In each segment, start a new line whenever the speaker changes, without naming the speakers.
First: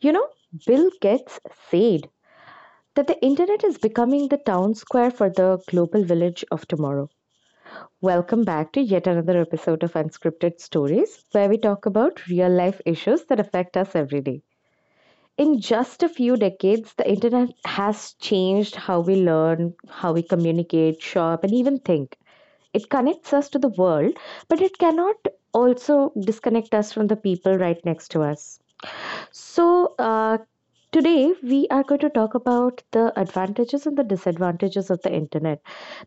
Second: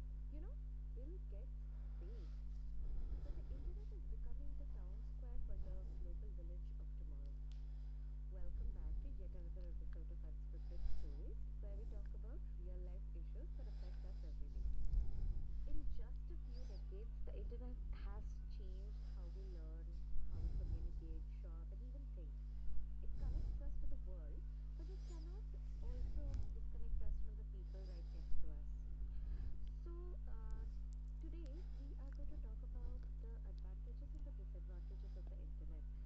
You know, Bill Gates said that the internet is becoming the town square for the global village of tomorrow. Welcome back to yet another episode of Unscripted Stories, where we talk about real life issues that affect us every day. In just a few decades, the internet has changed how we learn, how we communicate, shop, and even think. It connects us to the world, but it cannot also disconnect us from the people right next to us. So, uh, Today we are going to talk about the advantages and the disadvantages of the internet,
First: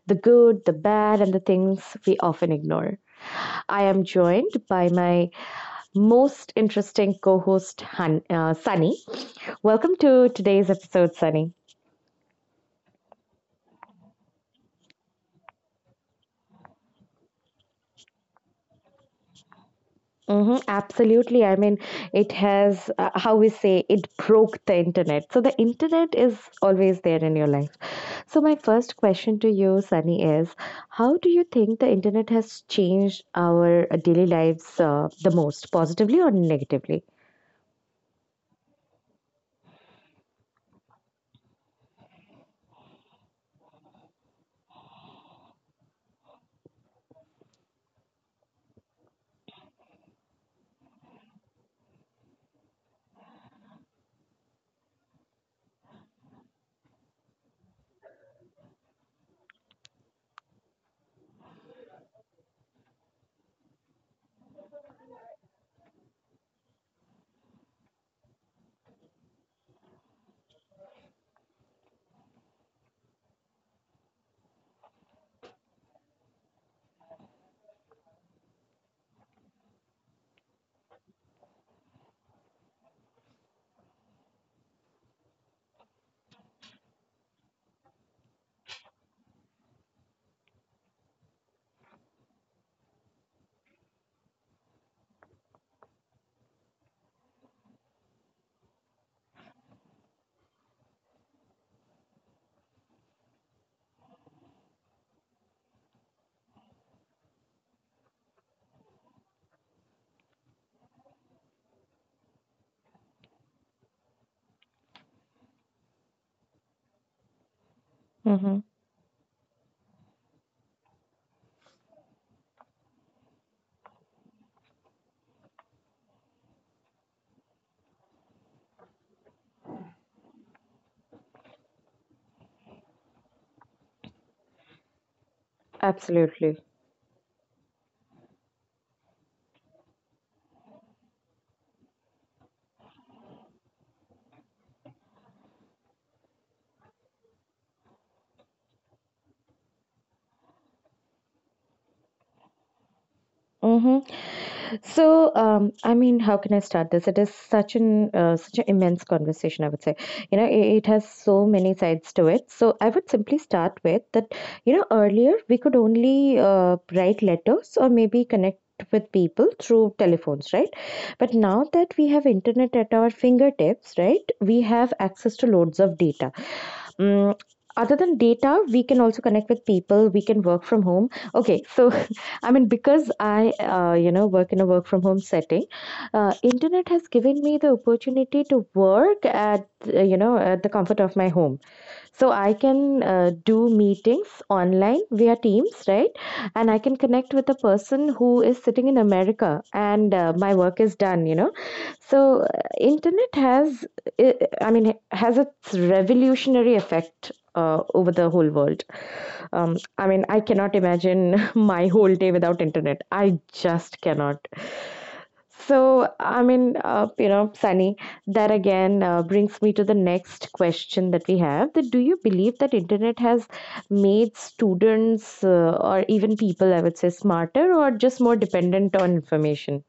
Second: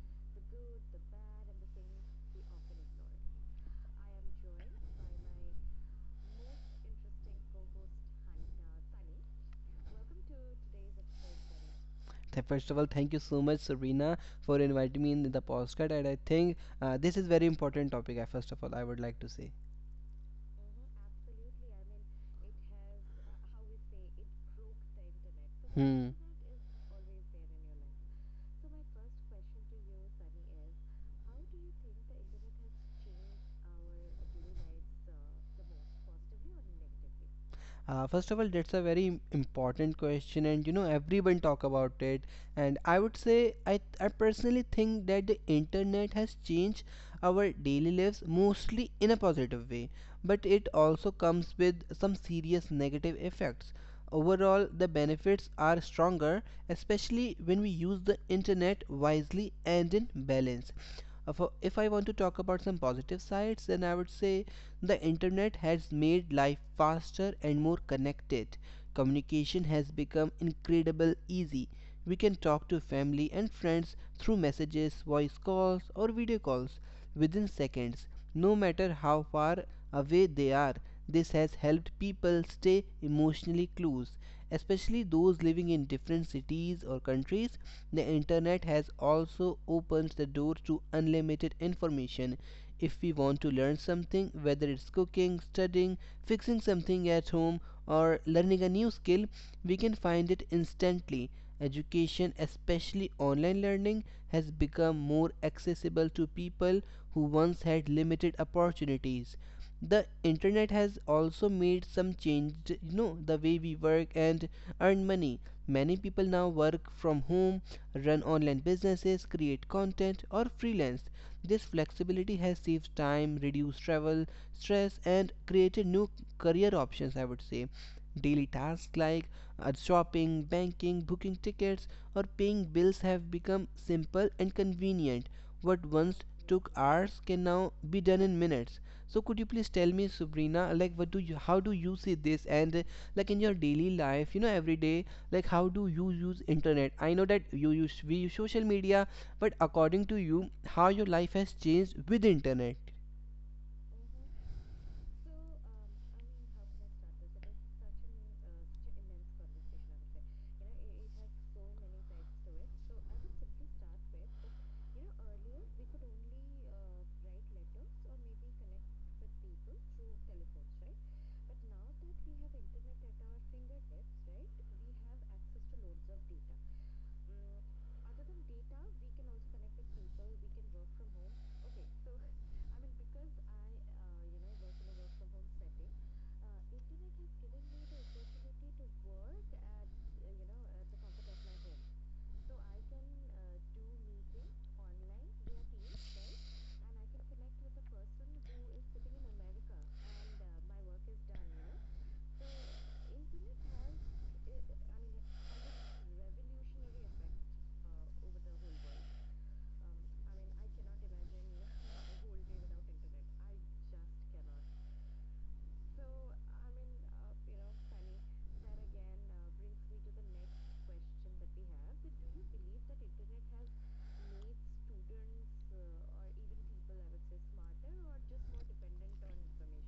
the good, the bad, and the things we often ignore. I am joined by my most interesting co host, Sunny. Welcome to today's episode, Sunny.
First of all, thank you so much, Sabrina, for inviting me in the podcast. And I think this is very important topic. I first of all, I would like to say.
Mm-hmm, absolutely. I mean, it has, how we say, it broke the internet. So the
Hmm.
internet is always there in your life. So, my first question to you, Sunny, is how do you think the internet has changed our daily lives the most, positively or negatively?
First of all, that's a very important question, and you know everyone talk about it. And I would say I personally think that the internet has changed our daily lives mostly in a positive way, but it also comes with some serious negative effects. Overall, the benefits are stronger, especially when we use the internet wisely and in balance. If I want to talk about some positive sides, then I would say the internet has made life faster and more connected. Communication has become incredibly easy. We can talk to family and friends through messages, voice calls, or video calls within seconds, no matter how far away they are. This has helped people stay emotionally close, especially those living in different cities or countries. The internet has also opened the door to unlimited information. If we want to learn something, whether it's cooking, studying, fixing something at home, or learning a new skill, we can find it instantly. Education, especially online learning, has become more accessible to people who once had limited opportunities. The internet has also made some change, you know, the way we work and earn money. Many people now work from home, run online
Mm-hmm.
businesses, create content, or freelance. This flexibility has saved time, reduced travel, stress, and created new career options, I would say. Daily tasks like shopping, banking, booking tickets, or paying bills have become simple and convenient. What once
Absolutely.
took hours can now be done in minutes. So could you please tell me, Sabrina, like how do you see this? And like in your daily life, you know, every day, like how do you use internet? I know that you use we use social media, but according to you, how your life has changed with internet.
Mm-hmm. So, I mean, how can I start this? It is such an immense conversation, I would say. You know, it has so many sides to it. So, I would simply start with that. You know, earlier we could only write letters or maybe connect with people through telephones, right? But now that we have internet at our fingertips, right, we have access to loads of data um. Other than data, we can also connect with people. We can work from home. Okay, so I mean, because you know, work in a work from home setting, internet has given me the opportunity to work at, you know, at the comfort of my home. So I can do meetings online via Teams, right? And I can connect with a person who is sitting in America, and my work is done. You know, so, uh, internet has, uh, I mean, has its revolutionary effect over the whole world. I mean, I cannot imagine my whole day without internet. I just cannot. So, I mean, you know, Sunny, that again brings me to the next question that we have, that do you believe that internet has made students or even people, I would say, smarter or just more dependent on information?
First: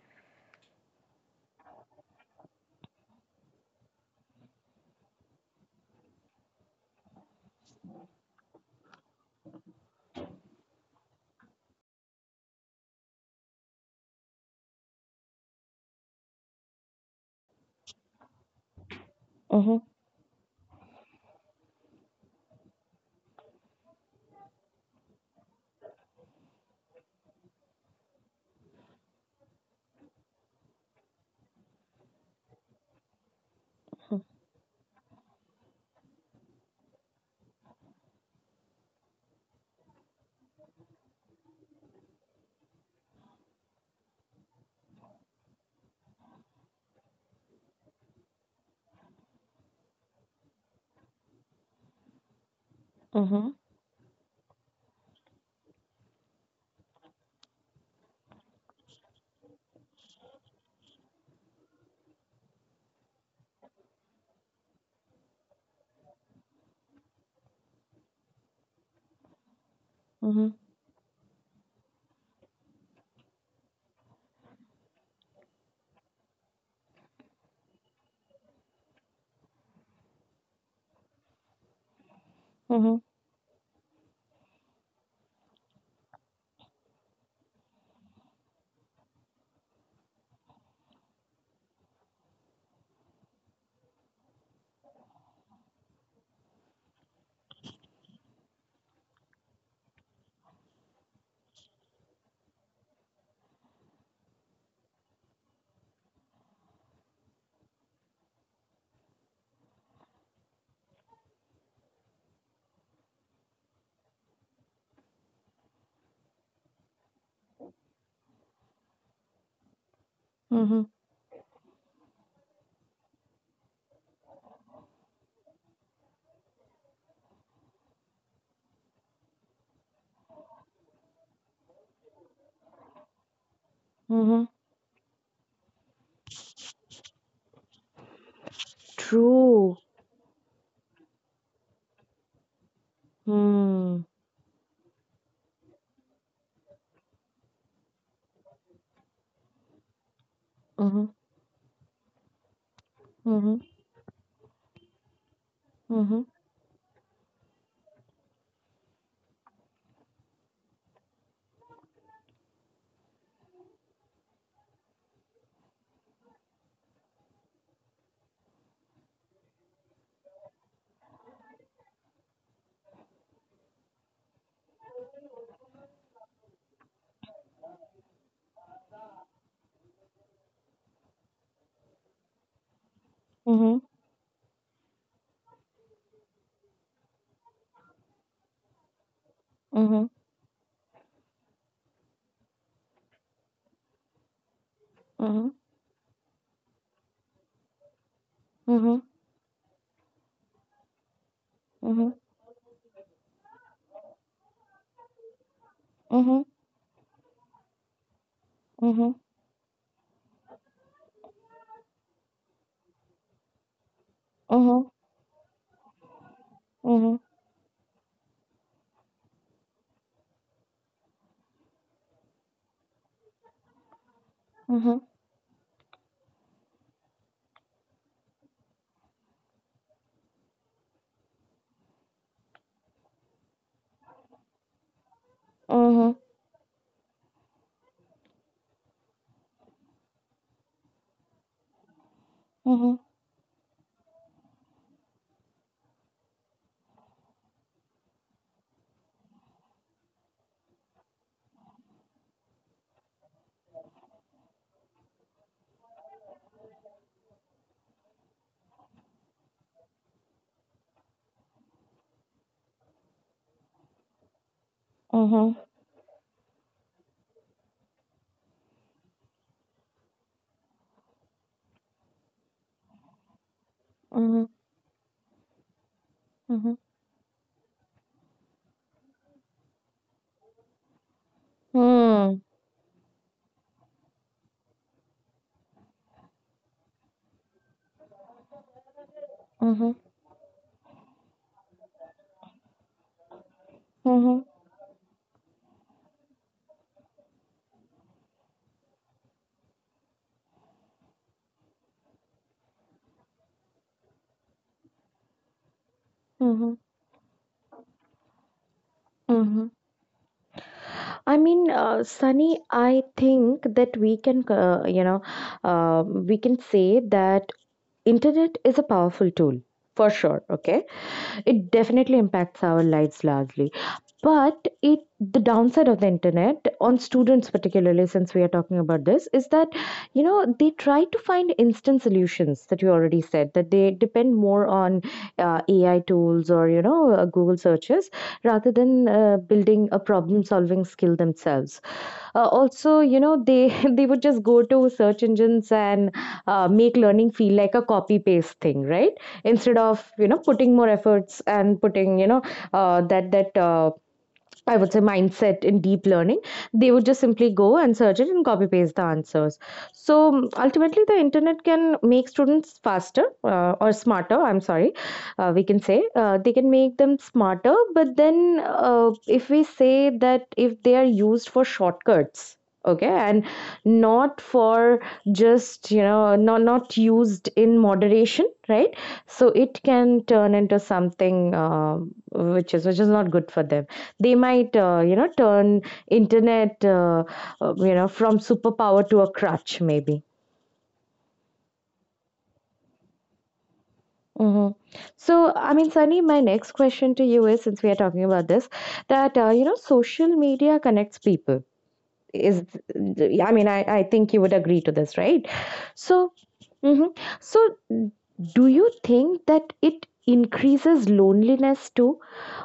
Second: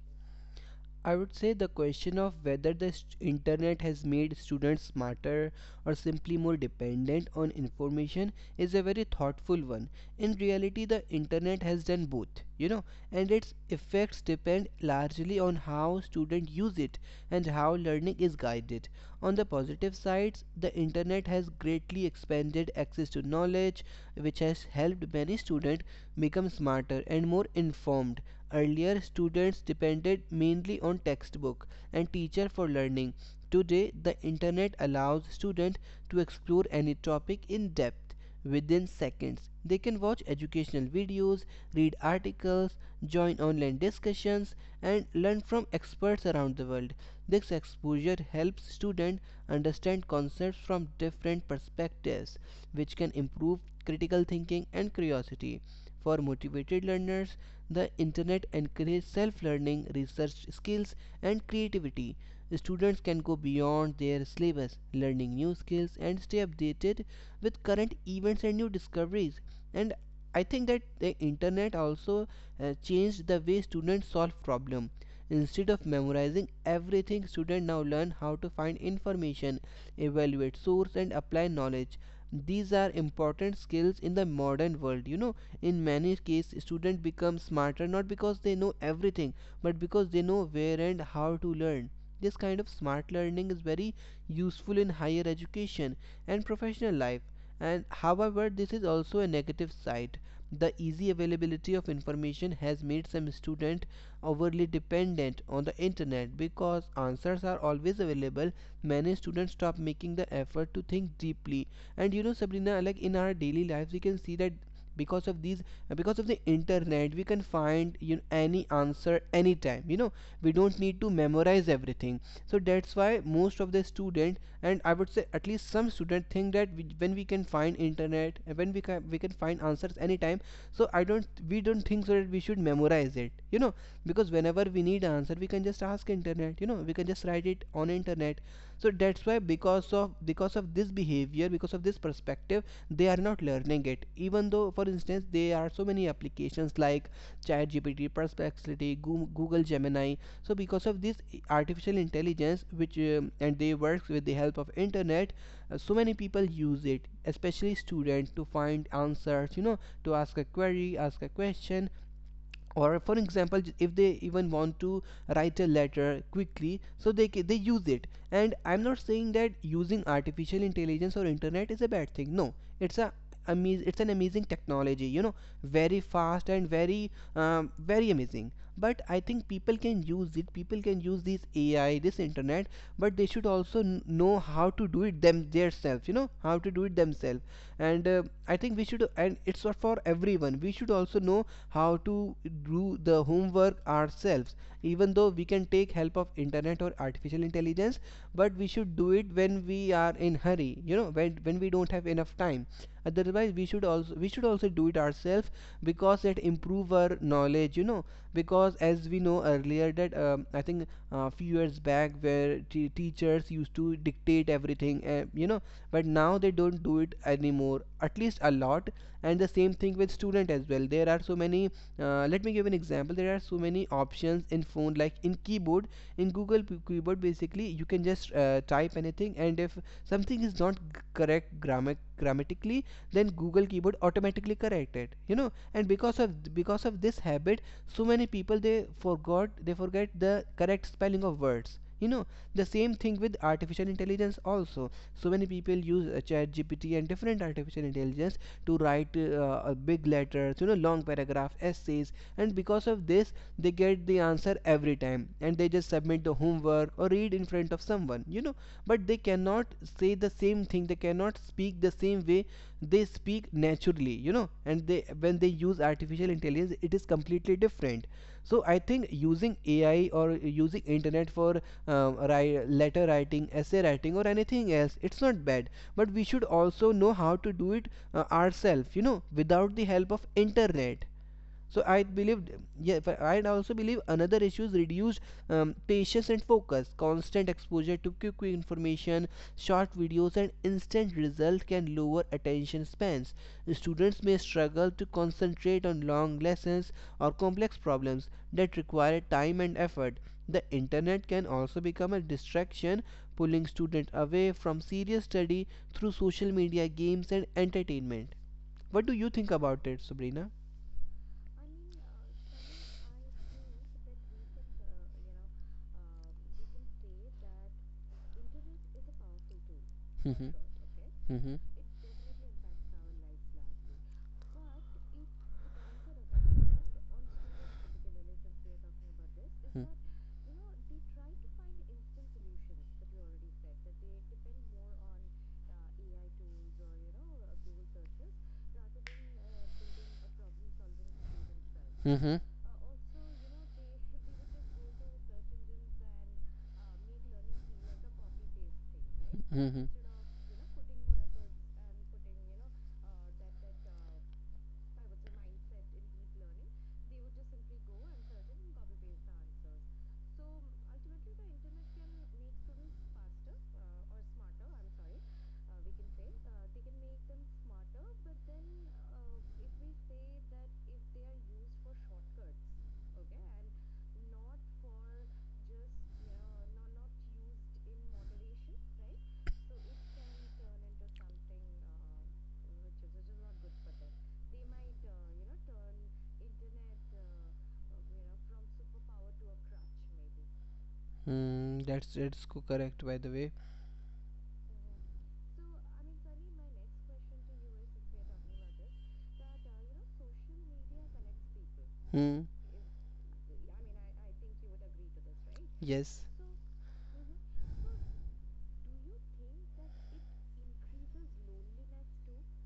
I would say the question of whether internet has made students smarter or simply more dependent on information is a very thoughtful one. In reality, the internet has done both, you know, and its effects depend largely on how students use it and how learning is guided. On the
Mm-hmm,
positive sides, the internet has greatly expanded access to knowledge, which has helped many students become smarter and more informed. Earlier, students depended mainly on textbook and teacher for learning. Today, the internet allows students to explore any topic in depth within seconds. They can watch educational videos, read articles, join online discussions, and learn from experts around the world. This exposure helps students understand concepts from different perspectives, which can
mm-hmm,
improve critical thinking and curiosity. For motivated learners, the internet encourages self-learning, research skills, and creativity. Students can go beyond their syllabus, learning new skills and stay updated with current events and new discoveries. And I think that the internet also changed the way students solve problems. Instead of memorizing everything, students now learn how to find information, evaluate source, and apply knowledge. These are
mhm.
important skills in the modern world, you know, in many cases students become smarter not because they know everything but because they know where and how to learn. This kind of smart learning is very useful in higher education and professional life. And however, this is also a negative side. The easy availability of information has made some students overly dependent on the internet. Because answers are always available, many students stop making the effort to think deeply. And you know, Sabrina, like in our daily lives we can see that because of these because of the internet we can find, you know, any answer anytime, you know, we don't
Mhm.
need to memorize everything. So that's why most of the student, and I would say at least some student, think that when we can find internet and when we can find answers anytime, so I don't we don't think so that we should memorize it, you know, because
Mhm.
whenever we need answer we can just ask internet, you know, we can just write it on internet. So that's why,
True.
because of this behavior, because of this perspective, they are not learning it,
Hmm.
even though for instance there are so many applications like ChatGPT, Perplexity, Google Gemini. So because of
Mhm.
this artificial intelligence, which and
Mhm.
they works with the help of internet, so many
Mhm.
people use it, especially students, to find answers. You know, to ask a query, ask a question, or for example if they even want to write a letter quickly, so they use it. And I'm not saying that using artificial intelligence or internet is a bad thing, no, it's a it's an amazing technology, you know, very fast and very very amazing. But I think people can use this AI, this internet, but they should
Mhm.
also know how to do it themselves, you know, how to do it themselves. And I think we should, and it's not for
Mhm.
everyone, we should also know how to do the homework ourselves, even though we
Mhm.
can take help of internet or artificial intelligence. But we should do it when we are in hurry, you know, when we don't
Mhm.
have
Mhm.
enough time. Otherwise we should also do it ourselves, because it improve our knowledge, you know, because
Mhm.
as
Mhm.
we know earlier that I think a few years back where teachers used to dictate everything, you know, but now they don't
Mhm.
do it
Mhm.
anymore, at least a lot. And the same thing with student as well. There are so many let me give an example. There are so many options in phone, like in keyboard, in Google keyboard basically, you can just type anything, and if something is not correct grammar grammatically, then Google keyboard automatically correct it, you know. And because of this habit, so many people they forget the correct spelling of words, you know. The same
Mhm.
thing with artificial intelligence also. So many people use chat and different artificial intelligence to write big letters, you know, long paragraph essays. And because of this, they get the answer every time and they just submit the homework or read in front of someone, you know. But they cannot say the same thing, they cannot speak the same way. They speak naturally, you know, and they, when they use artificial intelligence, it is completely different. So I think using AI or using internet for um, letter writing, essay writing,
Mhm. Mhm.
or
Mhm. Mhm.
anything else, it's not bad, but we should
Mhm.
also know how to do it ourselves, you know, without the help of internet. So I
Hmm.
believed, yeah, but I also believe another issue is reduced patience and focus. Constant exposure to quick information, short
Mhm.
videos and instant results can lower attention spans. Students may
Mhm.
struggle to concentrate on long lessons or complex problems that require time and effort. The internet can also become a distraction, pulling students away from serious study through social
Mhm.
media, games, and entertainment. What do you think
Mhm.
about it, Sabrina?
I mean, Sunny, I think that we can, you know, we can say that internet is a powerful tool for sure.
Mm-hmm.
Okay,
Mm-hmm.
it definitely impacts our lives largely. But it the downside of the internet on students, particularly since we are talking about this, is that you know they try to find instant solutions. That you already said, that they depend more on AI tools, or you know Google searches, rather than building a problem solving skill themselves.
Mm-hmm.
Also, you know, they they would just go to search engines and make learning feel like a copy paste thing, right, instead
Mm-hmm.
of you know putting more efforts and putting you know that that I would say mindset in deep learning, they would just simply go and search it and copy paste the answers. So ultimately, the internet can make students faster or smarter. I'm sorry, we can say they can make them smarter, but then if we say that if they are used for shortcuts, okay, and not for just you know not used in moderation, right? So it can turn into something which is not good for them. They might you know turn internet you know, from superpower to a crutch maybe.
Mm, that's correct, by the way.
Hmm. So I mean, Sunny, my next question to you is, since we are talking about this, that you know, social media connects people,
Hmm.
is, I mean, I think you would agree to this, right?
Yes.
So hmm, so do you think that it increases loneliness too,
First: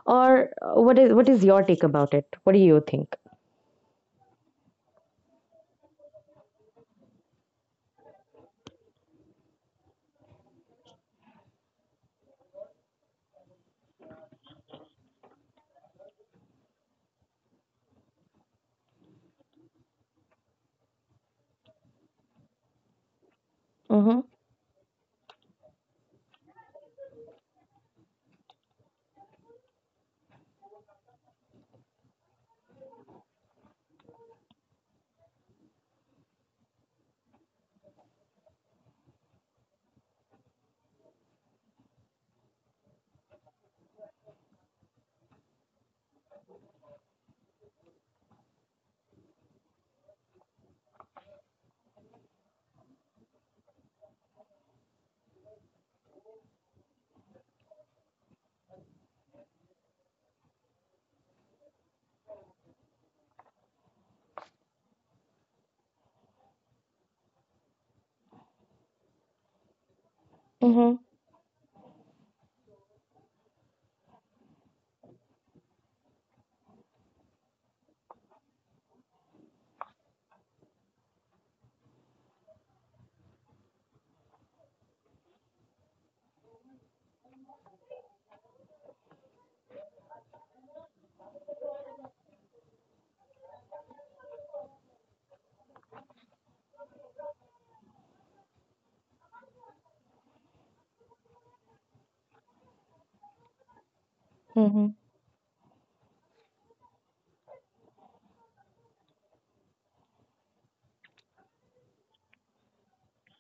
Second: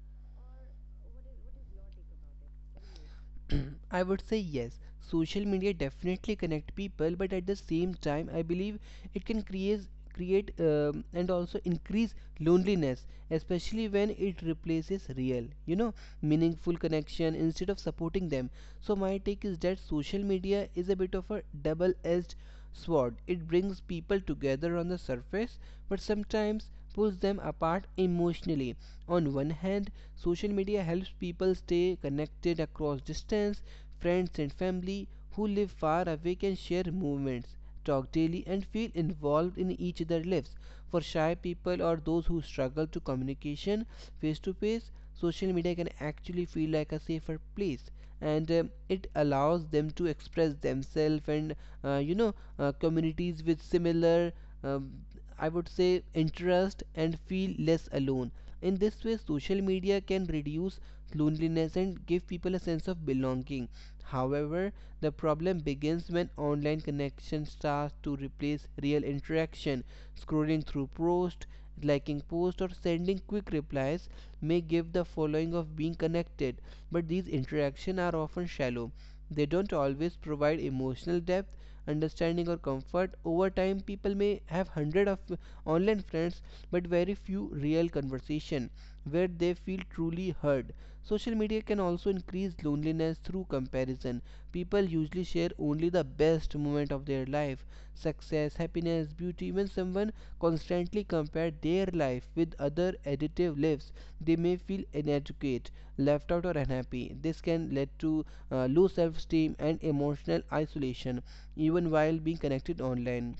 or what is your take about it? What do you think?
I would say yes. Social media definitely connect people, but at the same time, I believe it can create, and also increase, loneliness, especially when it replaces real, you know, meaningful connection instead of supporting them. So my take is that social media is a bit of a double-edged sword. It brings
Mm-hmm,
people together on the surface, but sometimes pulls them apart emotionally. On one hand, social media helps people stay connected across distance. Friends and family who live far away can share movements, talk daily, and feel involved in each other's lives. For shy people or those who struggle to communication face to face, social media can actually feel like a safer place, and it allows them to express themselves and you know, communities with similar um, I would say interest and feel less alone. In this way, social media can reduce loneliness and give people a sense of belonging. However, the problem begins when online connection starts to replace real interaction. Scrolling through
mm-hmm,
posts, liking posts, or sending quick replies may give the following of being connected, but these interactions are often shallow. They don't always provide emotional depth, understanding, or comfort. Over time, people may have hundreds of online friends but very few real conversation where they feel truly heard. Social media can also increase loneliness through comparison. People usually share only the best moment of their life, success, happiness, beauty. When someone constantly compares their life with other additive lives, they may feel inadequate, left out, or unhappy. This can lead to low self-esteem and emotional isolation, even while being connected online.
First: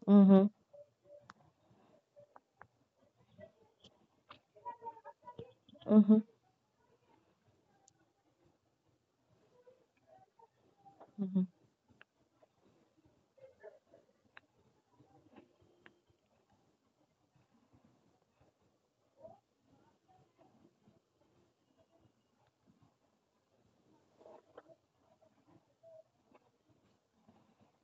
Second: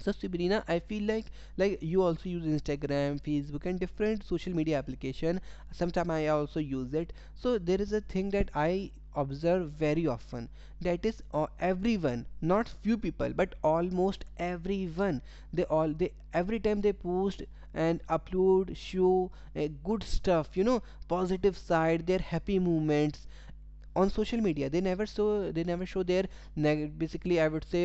So,
mm-hmm,
Sabrina, I feel like you also use Instagram, Facebook, and different social media application. Sometimes
mhm,
I also use it. So there is a thing that I observe very often. That is,
mhm.
everyone, not few people, but almost everyone. They every time they post and upload, show good stuff. You know, positive side, their happy moments, on social media they never show their basically I would say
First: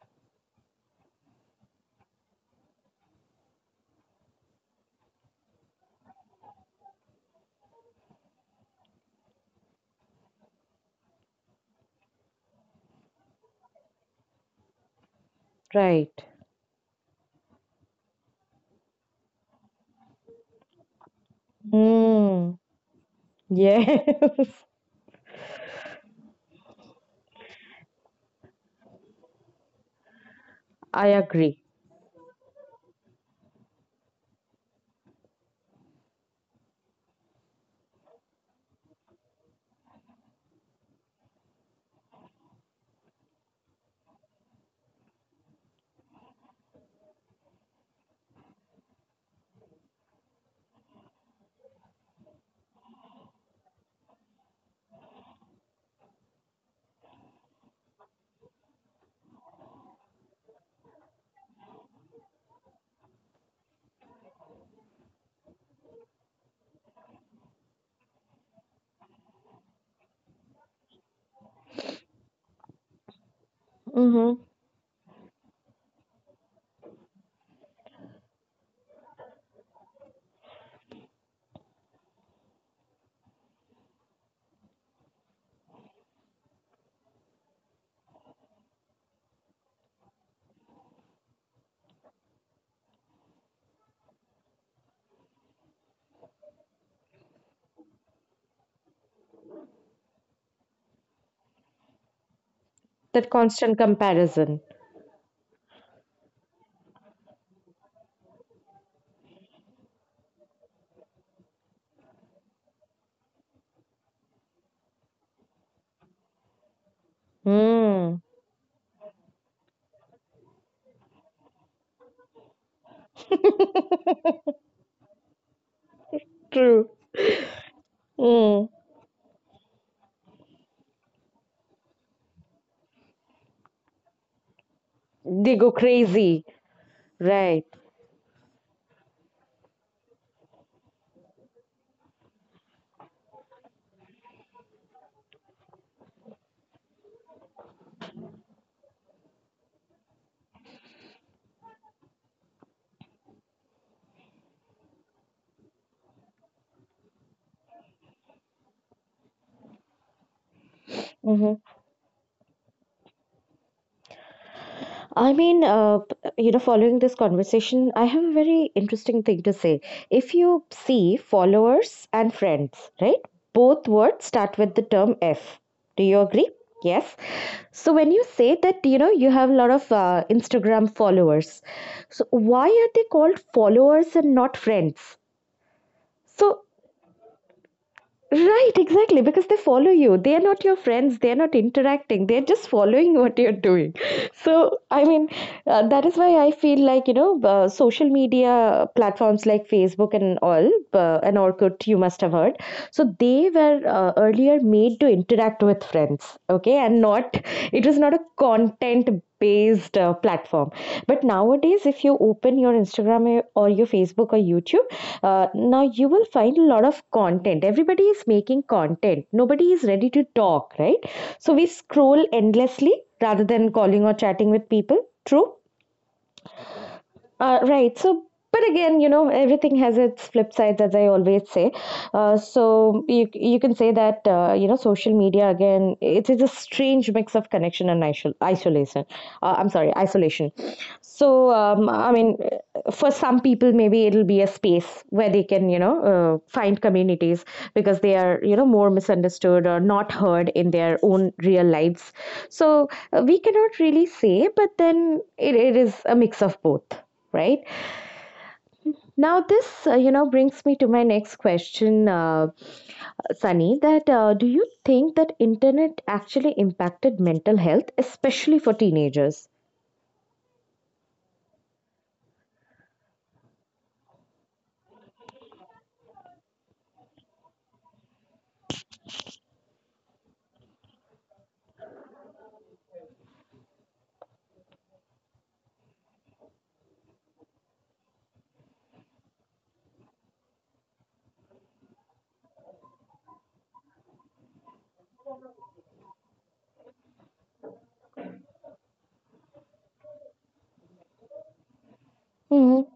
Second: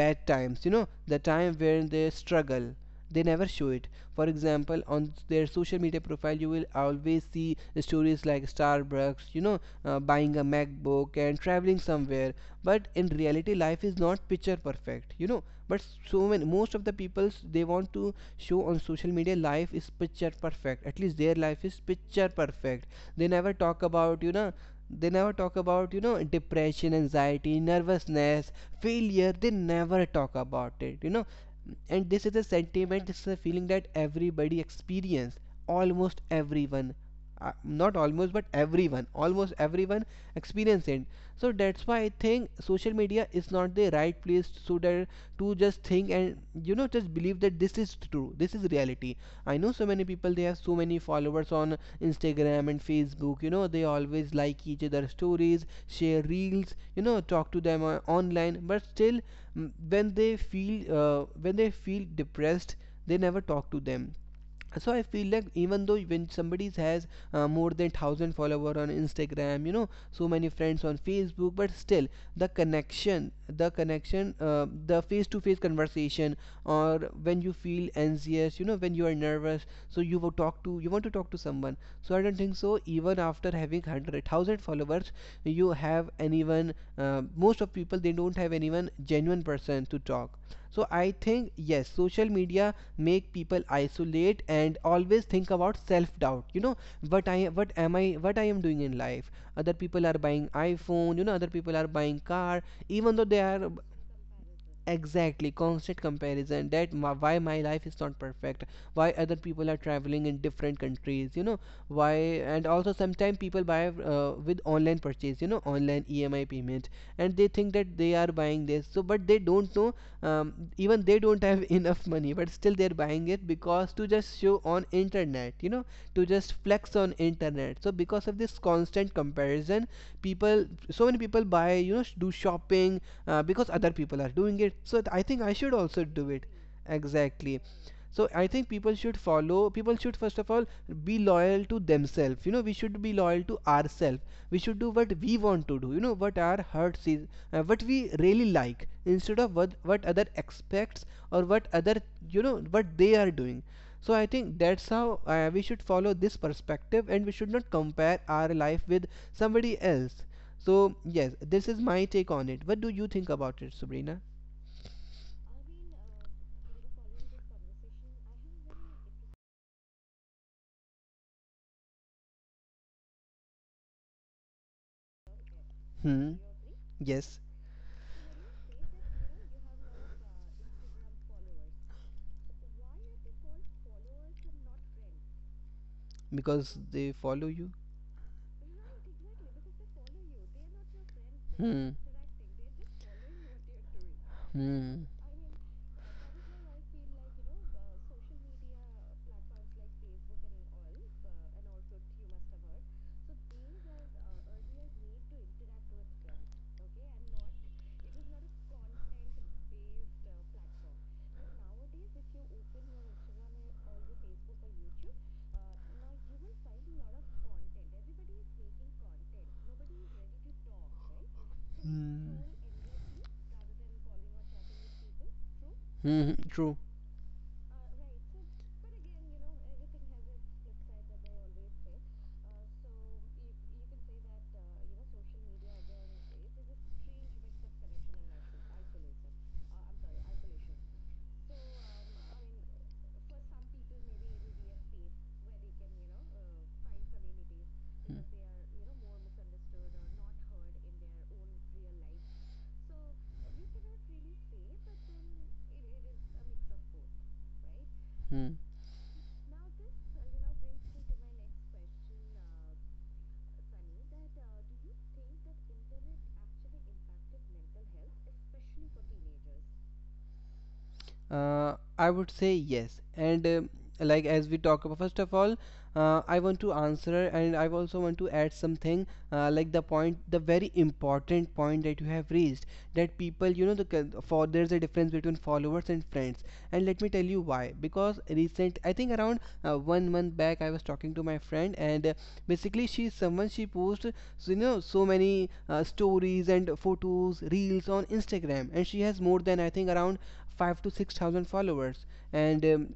bad times, you know, the time when they struggle, they never show it. For example, on their social media profile, you will always see stories like Starbucks, you know, buying a MacBook and traveling somewhere. But in reality, life is not picture perfect you know but so
Right.
many most of the people, they want to show on social media life is picture perfect, at least their life is picture
Mm,
perfect. they never talk about you know
yes,
they never talk about, you know, depression, anxiety, nervousness, failure. They never talk about it,
I
you know.
agree.
And this is a sentiment, this is a feeling that everybody experience. Almost everyone. Not almost, but everyone. Almost everyone experience it. So that's why I think social media is not the right place, so that to just think and, you know, just believe that this is true, this is reality. I know so many people, they have so many followers on Instagram and Facebook, you know, they always like each other's stories, share reels, you know, talk to them, online, but still, when they feel, depressed, they never talk to them. So I feel like, even though, when somebody has, more than 1,000 follower on Instagram, you know, so many friends on Facebook, but still, the connection the connection
Hmm.
uh, the face to face conversation, or when you feel anxious, you know, when you are nervous, so you want to talk to someone. So I don't think so, even after having 100,000 followers, you have anyone. Most of people, they don't have anyone genuine person to talk. So I think, yes, social media make people isolate and always think about self-doubt, you know, what I am doing in life. Other people are buying iPhone, you know, other people are buying car, even
That
though they are.
constant comparison.
Exactly, constant comparison, that why my life is not perfect. Why other people are traveling in different countries, you know. Why And also sometimes people buy, with online purchase, you know, online EMI payment, and they think that they
Mm.
are buying this, but they don't know. Even they don't have enough money, but still they're buying it because to just show on internet, you know, to just
True.
flex on internet. So because of this
Mm.
constant comparison, people so many people buy, you know, do shopping, because other people are doing it, so I think I
They go
should also do
crazy.
it. Exactly.
Right.
So I think people should first of all be loyal to themselves, you know, we should be loyal to ourselves. We should do what we want to do, you know, what our hearts is, what we really like, instead of what other expects or what other, you know, what they are doing. So I think that's how, we should follow this perspective and we should not compare our life with somebody else. So, yes, this
Mm-hmm.
is my take on it. What do you think about it, Sabrina?
I mean, you know, following this conversation, I have a very interesting thing to say. If you see followers and friends, right? Both words start with the term F. Do you
Hmm.
agree? Yes.
Yes,
So when you say that, you know, you have a lot of Instagram followers, so why are they called followers and not friends? So
because they follow you.
right, exactly, because they follow you. They are not your friends. They are not
Hmm.
interacting. They're just following what you're doing. So,
Hmm.
I mean, that is why I feel like, you know, social media platforms like Facebook and all, and Orkut, you must have heard. So, they were earlier made to interact with friends, okay, and not, it was not a content based platform. But nowadays, if you open your Instagram or your Facebook or YouTube, now you will find a lot of content. Everybody is making content. Nobody is ready to talk, right? So we scroll
Hmm.
endlessly rather than calling or chatting with people. True.
Hmm. True.
Right. So, but again, you know, everything has its flip sides, as I always say. So you you can say that you know, social media again, it is a strange mix of connection and isolation. I'm sorry, isolation. So I mean, for some people, maybe it'll be a space where they can you know find communities because they
Hmm.
are you know more misunderstood or not heard in their own real lives. So we cannot really say, but then it is a mix of both, right?
Hmm.
Now this you know, brings me to my next question, Sunny, that do you think that internet actually impacted mental health, especially for teenagers?
I would say yes. And like as we talk about, first of all, I want to answer and I also want to add something, like the point, the very important point that you have raised, that people, you know, the c- for there's a difference between followers and friends. And let me tell you why. Because recent, I think around 1 month back, I was talking to my friend, and basically she's someone, she posts, so, you know, so many stories and photos, reels on Instagram, and she has more than I think around five to six thousand followers, and
Mm-hmm,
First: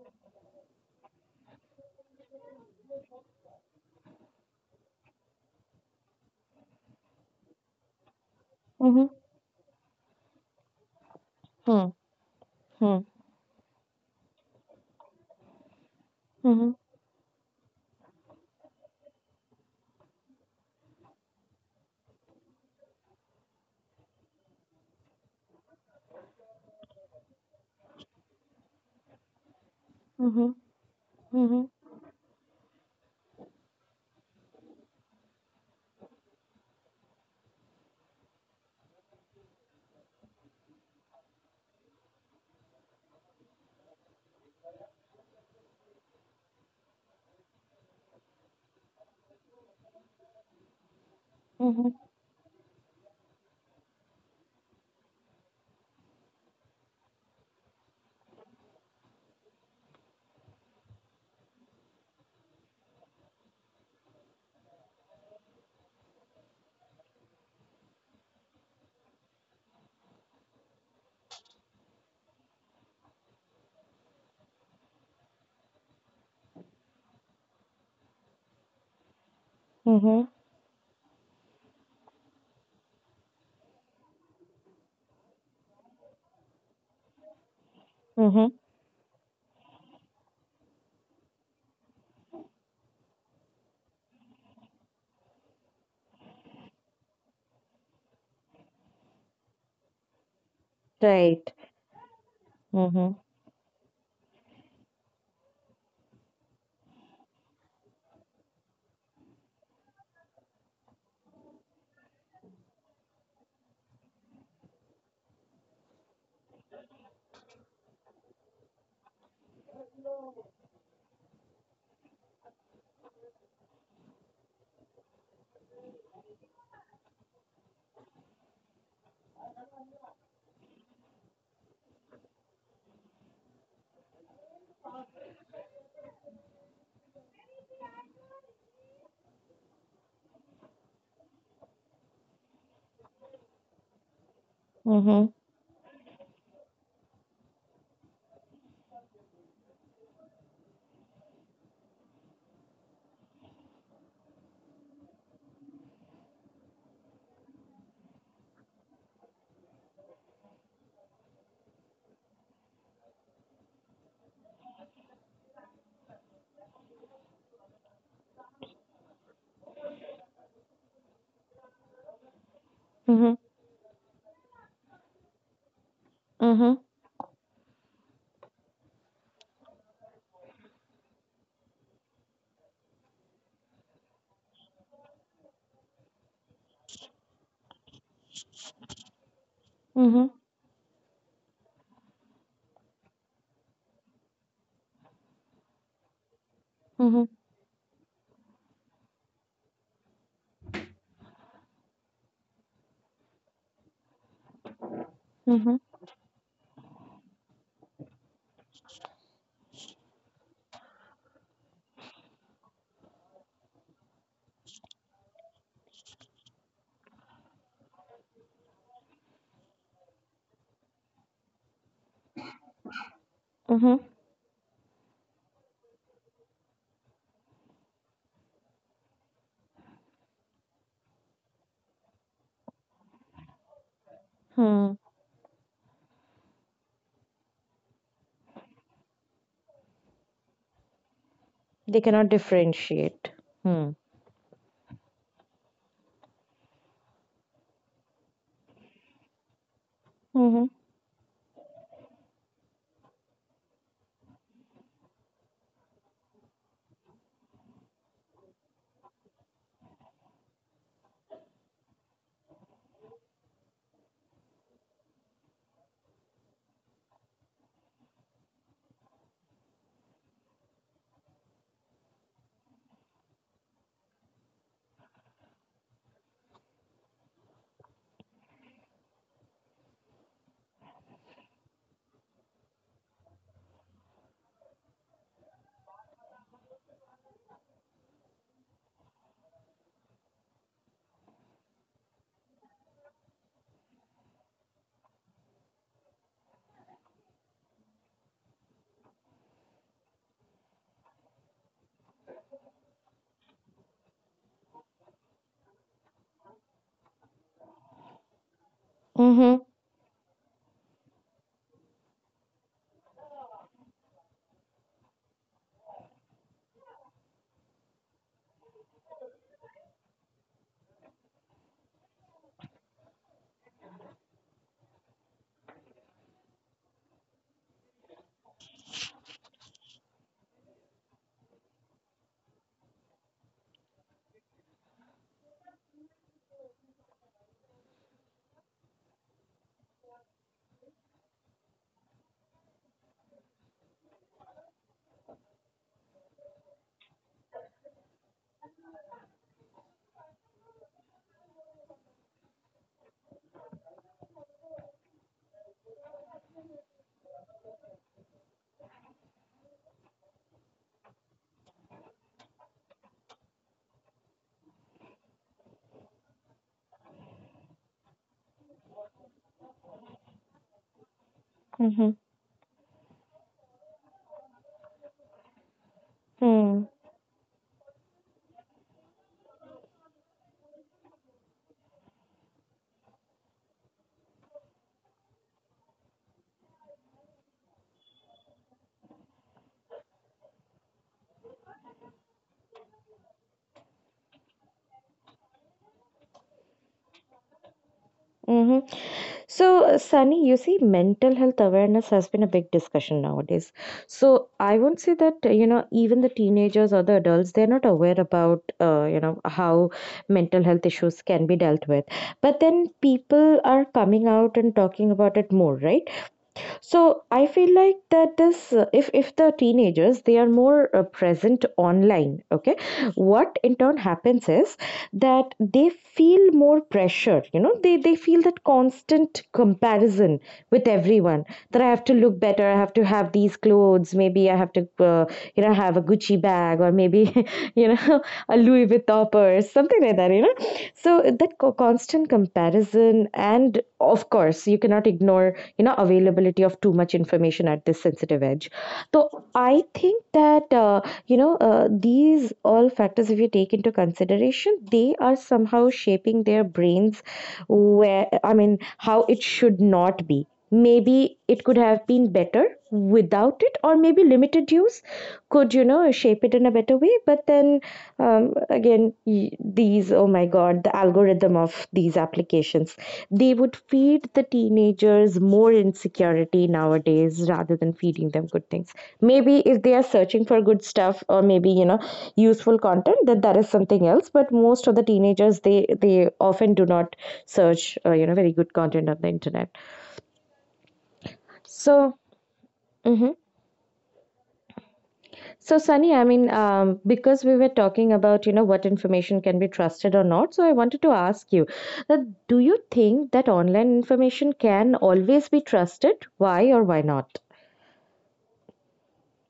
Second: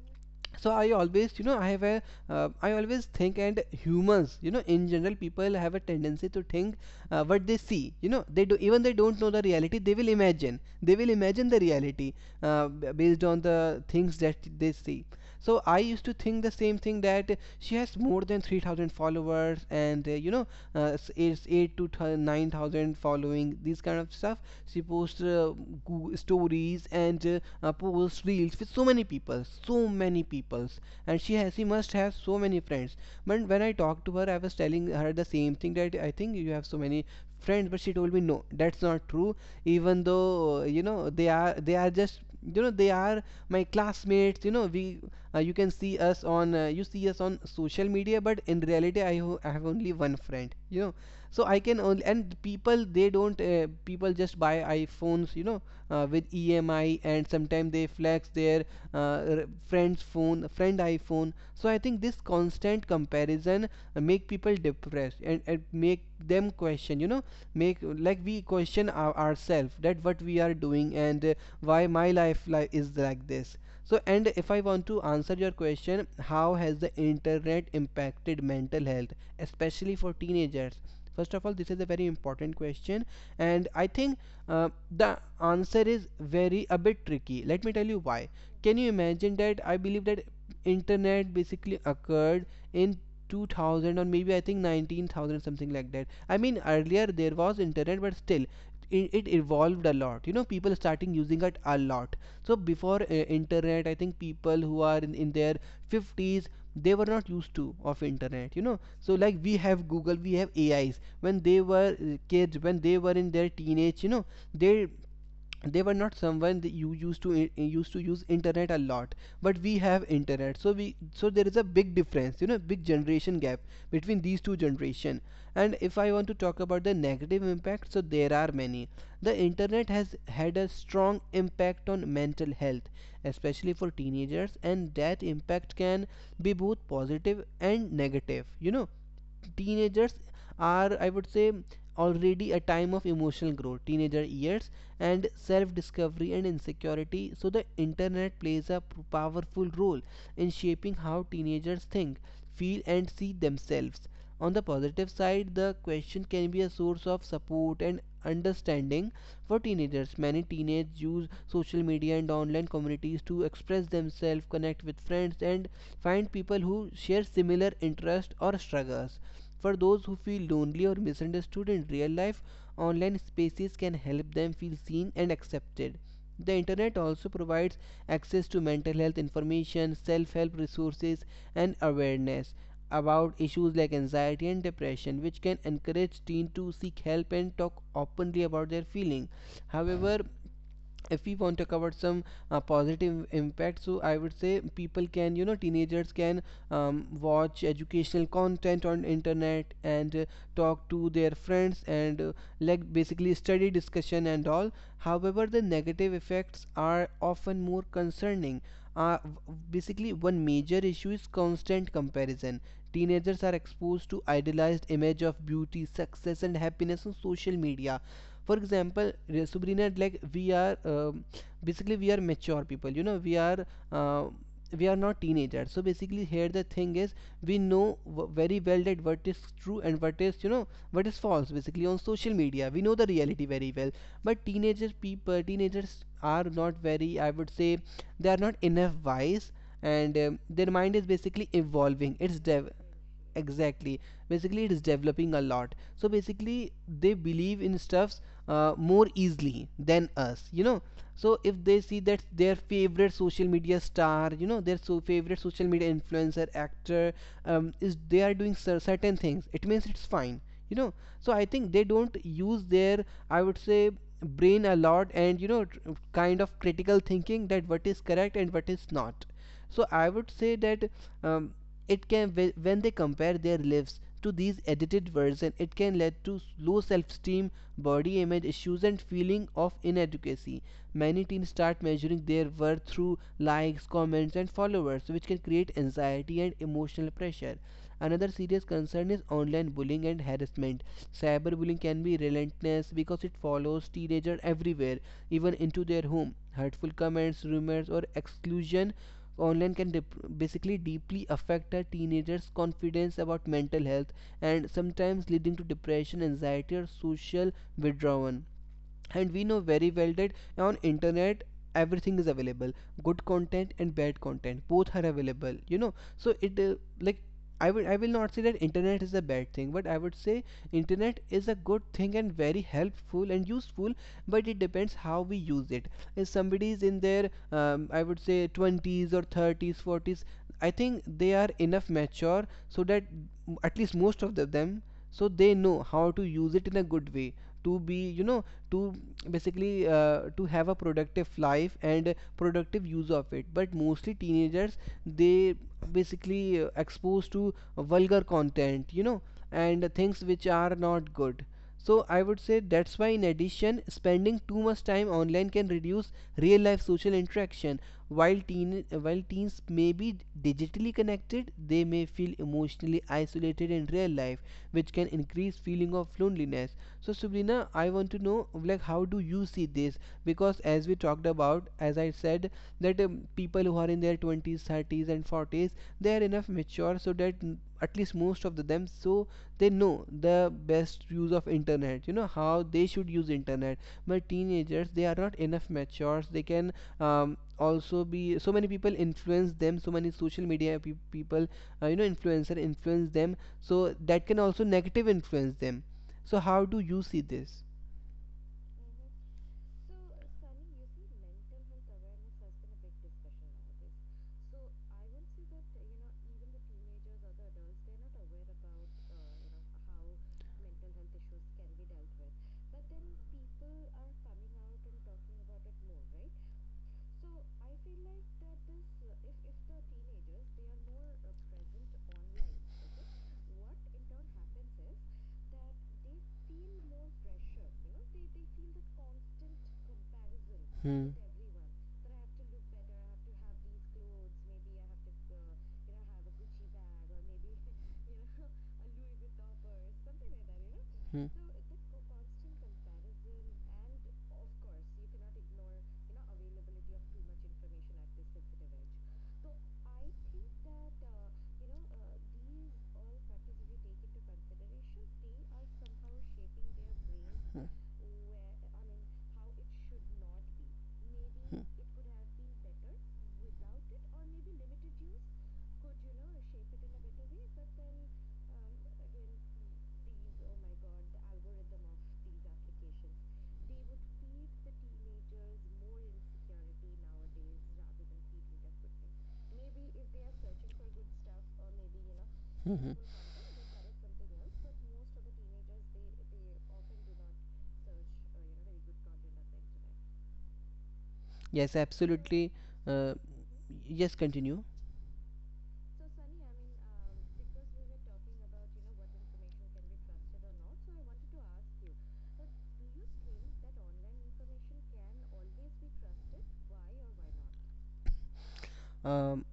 so I always, you know, I have a I always think, and humans, you know, in general people have a tendency to think, what they see, you know, they do, even they
mm-hmm,
don't know the reality, they will imagine the
hmm,
reality,
hmm,
based on the things that they see. So I used to think the
hmm,
same thing, that she has more than 3,000 followers, and you know, it's 8 to 9,000 following these kind of stuff. She posts, stories and posts reels with so many people, so many
hmm,
peoples. And she
hmm,
must have so many friends. But when I talked to her, I was telling her the same thing, that I think you have so many friends, but she told me, no, that's not true. Even though, you know, they are just, you know, they are my classmates, you know, we you can see us on you see us on social media, but in reality, I have only one friend. So I can only, and people, they don't, people just buy iPhones, you know, with EMI, and sometimes they flex their, friend iPhone. So I think this constant comparison, make people depressed, and make them question, you know, make, like, we question ourselves, that what we are doing, and, why my life is like this. So, and if I want to answer your question, how has the internet impacted mental health, especially
hmm,
for
hmm,
teenagers. First of all, this is a very important question, and I think, uh, the answer is very a bit tricky. Let me tell you why.
hmm,
Can you imagine that I believe that internet basically occurred in 2000, or maybe I think 19000, something like that. I mean earlier there was internet, but still it evolved a lot, you know, people starting using
right,
it a lot. So before,
mm-hmm,
internet, I think people who are in their 50s, they were not used to of internet, you know, so like we have Google, we have ais, when they were, kids, when they were in their teenage, you know, they they were not someone that you used to use internet a lot. But we have internet, so there is a big difference, you know, big generation gap between these two generation. And if I want to talk about the negative impact, so there are many. The internet has had a strong impact on mental health, especially for teenagers, and that impact can be both positive and negative, you know. Teenagers are, I would say, already a time of emotional growth, teenager years, and
mm-hmm,
self discovery and insecurity. So the internet plays a powerful role in shaping how teenagers think, feel, and see themselves. On the positive side, the question can be a source of support and understanding for teenagers. Many teenagers use social media and online communities to express themselves, connect with friends, and find people who share similar interests or struggles. For those who feel lonely or misunderstood in real life, online
mm-hmm,
spaces can help them feel seen and accepted. The
mm-hmm,
internet also provides access to mental health information, self help resources, and awareness about issues like anxiety and depression, which can encourage teens to seek help and talk openly about their feeling. However,
mm-hmm,
if we want to cover some positive impact, so I would say people can, you know, teenagers can
mm-hmm,
watch educational content on internet and talk to their friends and basically study discussion and all. However, the
mm-hmm,
negative effects are often more concerning. uh, Basically, one major issue is constant comparison. Teenagers are exposed to idealized image of beauty, success and happiness on social media. For example, like, we are basically, we are mature people, you know,
mm-hmm,
uh, we are not teenagers, so basically here the thing is we know very well that what is true and what is, you know, what is false. Basically on social media we know the reality very well, but teenagers,
hmm.
people, teenagers are not very, I would say, they are not enough wise, and their mind is basically
They
evolving,
cannot
it's dev,
differentiate. Hmm,
exactly. Basically it is developing a lot, so basically they believe in stuffs more easily than us, you
hmm,
know. So if they see that their favorite social media star, you know, their so favorite social media influencer actor is, they are doing certain things, it means it's fine, you know. So I think they don't use their, I would say, brain a lot, and, you know, kind of critical thinking, that what is correct and what is not. So I would say that um, it can, when they compare their lives to these edited versions, it can lead to low self-esteem, body image issues and feeling of inadequacy. Many teens start measuring their worth through likes, comments and followers, which can create anxiety and emotional pressure. Another serious concern is online bullying and harassment. Cyberbullying can be relentless because it follows teenagers everywhere, even into their home. Hurtful comments, rumors or exclusion so online can basically deeply affect a teenager's confidence about mental health, and sometimes leading to depression, anxiety or social withdrawal. And
hmm,
we
hmm,
know very well that on internet everything is available. Good content and bad content, both are available, you know, so it like I will not say that internet is a bad thing, but I would say internet is a good thing and very helpful and useful, but it depends how we use it. If somebody is in their I would say 20s or 30s, 40s, I think they are enough mature so that at least most of them, so they know how to use it in a good way, to be, you know, to basically to have a productive life and productive use of it. But mostly teenagers, they basically exposed to vulgar content, you know, and things which are not good. So I would say that's why, in addition, spending too much time online can reduce real life social interaction. While teens may be digitally connected, they may feel emotionally isolated in real life, which can increase feeling of loneliness. So, Sabrina, I want to know, like, how do you see this? Because as we talked about, as
hmm.
I said, that people who are in their 20s, 30s, and 40s, they are enough mature so that mm, at least most of the them, so they know the best use of internet, you know, how they should use internet. But teenagers, they are not enough mature, they can um, also be, so many people influence them, so many social media people you know, influencer influence them, so that can also negative influence them. So how do you see this?
Mm-hmm. So, Sunny, you see, mental health awareness has been a big discussion nowadays. So, I won't say that, you know, even the teenagers or the adults, they're not aware about, you know, how mental health issues can be dealt with. But then people are coming out and talking about it more, right? So I feel like that this if the teenagers they are more present online, okay, what in turn happens is that they feel more pressure. You know, they feel that constant comparison with
Hmm
everyone, that I have to look better, I have to have these clothes, maybe I have to you know have a Gucci bag, or maybe you know a Louis Vuitton purse, something like that. You know, so
hmm
that constant comparison, and of course you cannot ignore you know availability of too much information at this sensitive edge. So I think that you know, these all factors, if you take into consideration, they are somehow shaping their brains,
hmm
where I mean how it should not be. Maybe it could have been better without it, or maybe limited use could you know shape it in a better way. But then, again, these, oh my god, the algorithm of these applications, they would feed the teenagers more insecurity nowadays rather than feeding them good things. Maybe if they are searching for good stuff, or maybe you know
hmm
useful
hmm, hmm.
content, that that is something else, but most of the teenagers, they often do not search you know very good content on the internet.
Yes,
So
absolutely. Uh,
mhm.
yes, continue.
So, Sunny, I mean, because we were talking about, you know, what information can be trusted or not, so I wanted to ask you that do you think that online information can always be trusted? Why or why not?
Um,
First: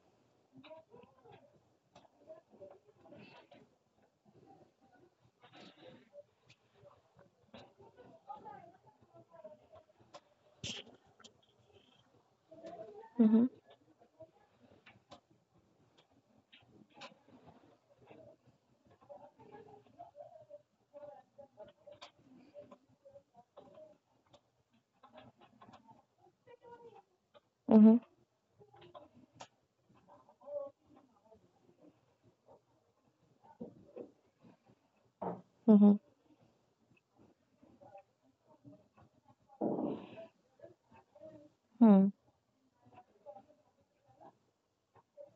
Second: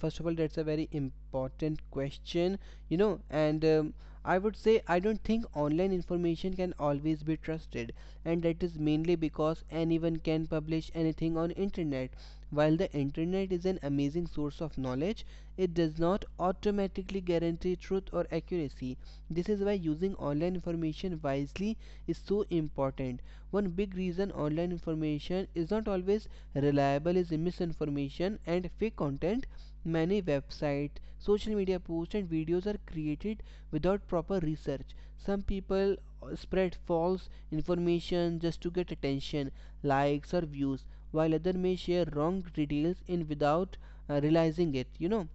First of all, that's a very important question, you know, and I would say I don't think online information can always be trusted, and that is mainly because anyone can publish anything on internet. While the
Mm-hmm.
internet is an amazing source of knowledge, it does not automatically guarantee truth or accuracy. This is why using online information wisely is so important. One big reason online information is not always reliable is
Mm-hmm.
misinformation and fake content. Many websites, social media posts, and videos are created without proper research. Some
Mm-hmm.
people spread false information just to get attention, likes, or views, while others may share
Hmm.
wrong details in without realizing it. You know,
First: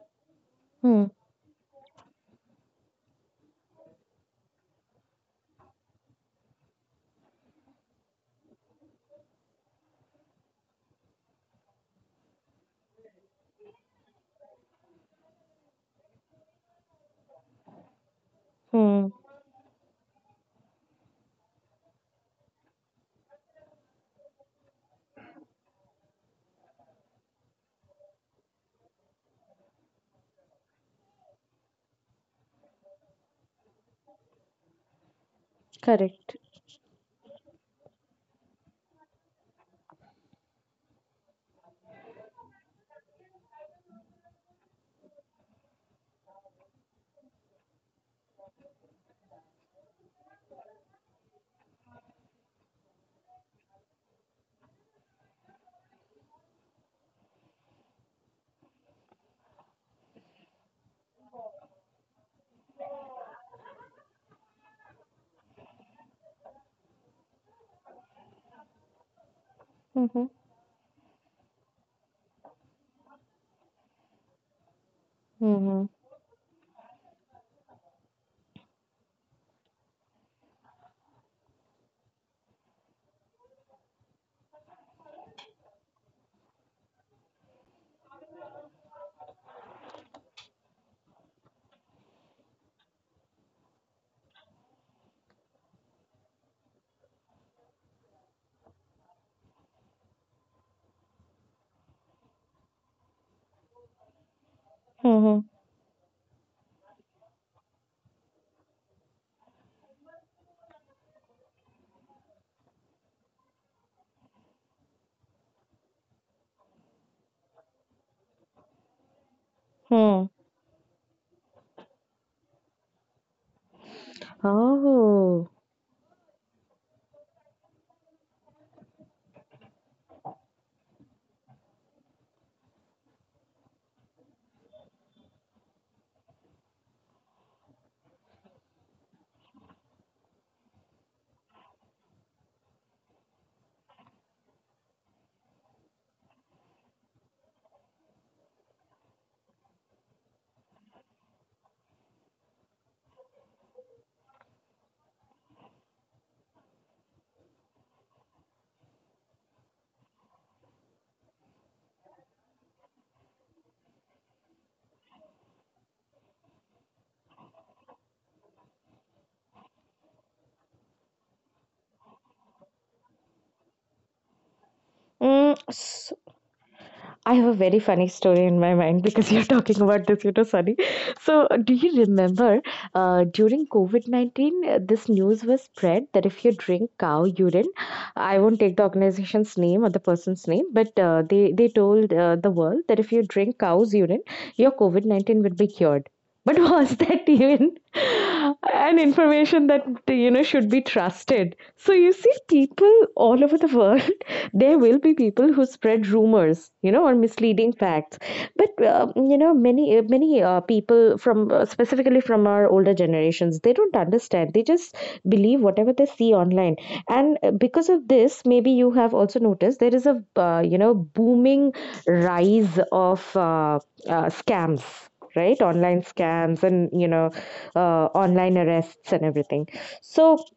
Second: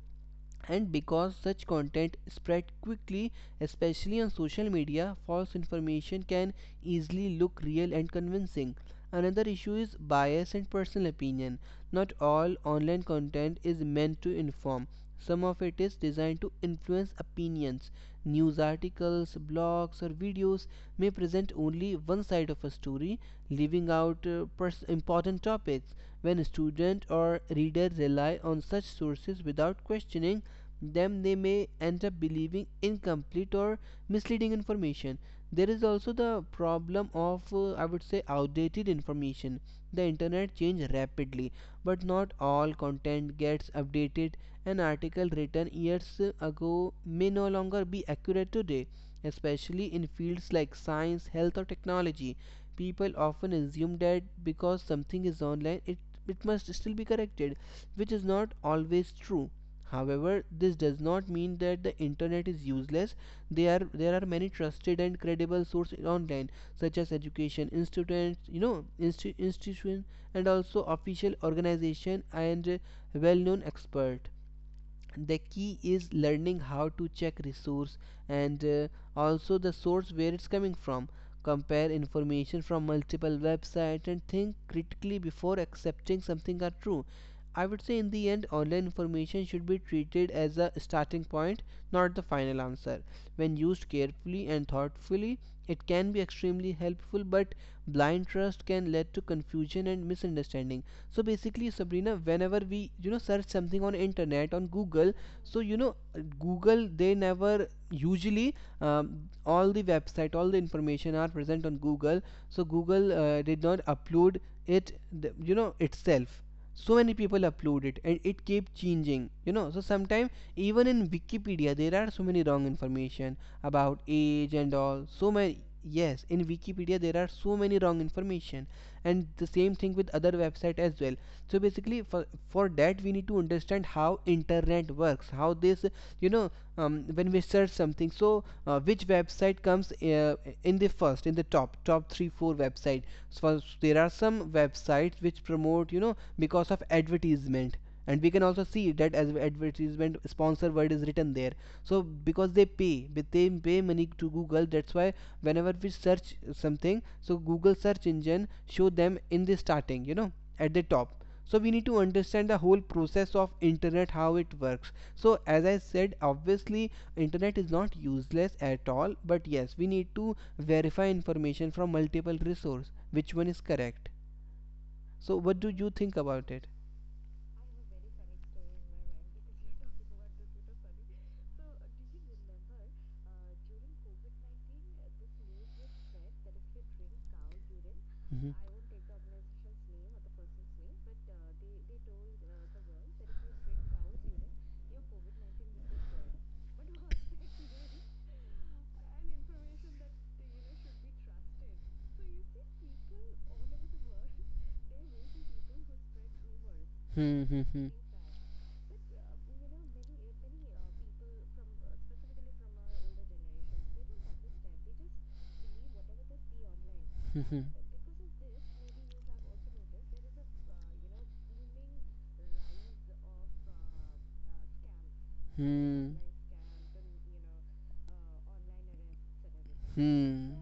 and
Hmm.
because such content spread quickly, especially on social media, false information can easily look real and convincing. Another issue is bias and personal opinion. Not all online content is meant to inform, some of it is designed to influence opinions. News
Hmm.
articles, blogs or videos may present only one side of a story, leaving out important topics. When a student or reader rely on such sources without questioning them, they may end up believing incomplete or misleading information. There is also
Correct.
the problem of, I would say, outdated information. The internet changes rapidly, but not all content gets updated. An article written years ago may no longer be accurate today, especially in fields like science, health, or technology. People often assume that because something is online, it must still be corrected, which is not always true. However, this does not mean that the internet is useless. There are many trusted and credible sources online, such as education institutes, you know, institution,
Mm-hmm.
and also official organization and well-known expert. The key
Mm-hmm.
is learning how to check resource, and also the source where it's coming from, compare information from multiple websites and think critically before accepting something are true. I would say in the end online information should be treated as a starting point, not the final answer. When used carefully and thoughtfully, it can be extremely helpful, but blind trust can lead to confusion and misunderstanding. So basically, Sabrina, whenever we, you know, search something on internet on Google,
Mm-hmm.
so you know, Google, they never usually um, all the website, all the information are present on Google. So Google did not upload it, you know, itself. So many people upload it and it keep changing, you know. So
Hmm.
sometimes even in Wikipedia there are so many wrong information about age and all, so
Oh.
many. Yes, in Wikipedia there are so many wrong information, and the same thing with other website as well. So basically for that we need to understand how internet works, how this, you know, when we search something, so which website comes in the first, in the top 3 4 website. So there are some websites which promote, you know, because of advertisement, and we can also see that as advertisement sponsor word is written there. So because they pay, but they pay money to Google, that's why whenever we search something, so Google search engine show them in the starting, you know, at the top. So we need to understand the whole process of internet, how it works. So as I said, obviously internet is not useless at all, but yes, we need to verify information from multiple resource, which one is correct. So
Mm.
what do you think about it?
I have a very funny story in my mind because you're talking about this, you know, Sunny. So, do you remember during COVID 19, this news was spread that if you drink cow urine, I
Hmm
won't take the organization's name or the person's name, but they told the world that if you drink cow's urine, your COVID 19 would be cured. But was that even an information that you know should be trusted? So you see, people all over the world, there will be people who spread rumors, you know, or
hmm
misleading
instead,
facts. But many people from specifically from our older generations, they don't understand. They just believe whatever they see online, and
Mhm.
because of this, maybe you have also noticed there is a
Uh,
booming rise of scams, right? Online
hmm
scams and online arrests and everything. So
hmm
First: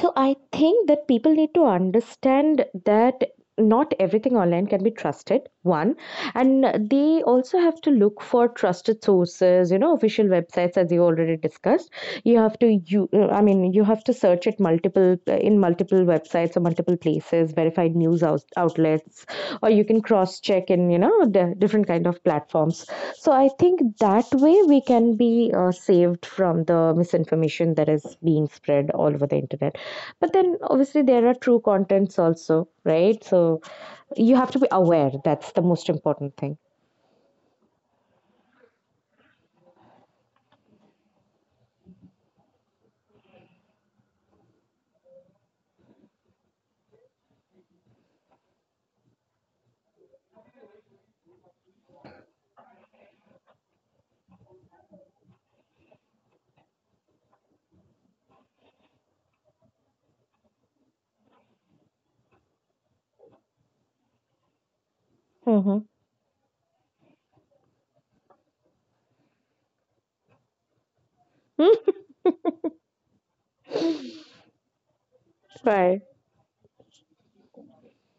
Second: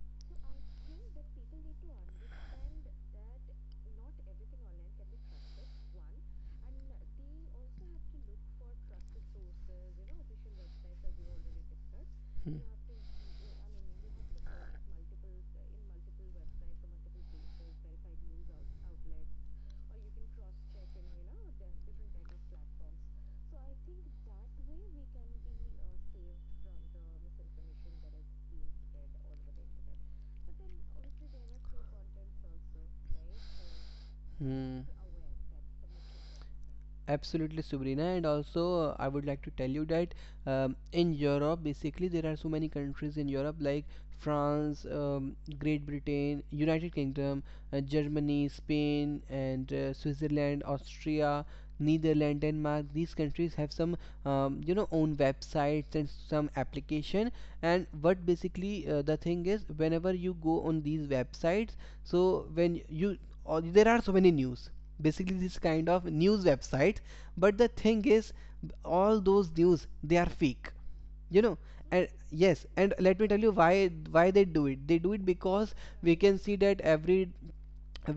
I think that people need to understand that not everything online can be trusted, one. And they also have to look for trusted sources, you know, official websites, as you already discussed. You
so,
have
hmm
to, you I mean you have to search it multiple in multiple websites or multiple places, verified news outlets, or you can cross check in, you know, the different kind of platforms. So I think that way we can be saved from the misinformation that is being spread all over the internet. But then obviously there are true contents also, right? So you have to be
hmm
aware. That's the most important thing.
absolutely, Sabrina. And also, I would like to tell you that in Europe, basically, there are so many countries in Europe like France, Great Britain, United Kingdom, Germany, Spain, and Switzerland, Austria, Netherlands, Denmark. These countries have some, you know, own websites and some application. And what basically the thing is, whenever you go on these websites, so when you, or there are so many news, basically this
Mm-hmm.
kind of news website. But the thing is, all those news they are fake, you know. And yes, and let me tell you why they do it, they do it because
right.
we can see that every,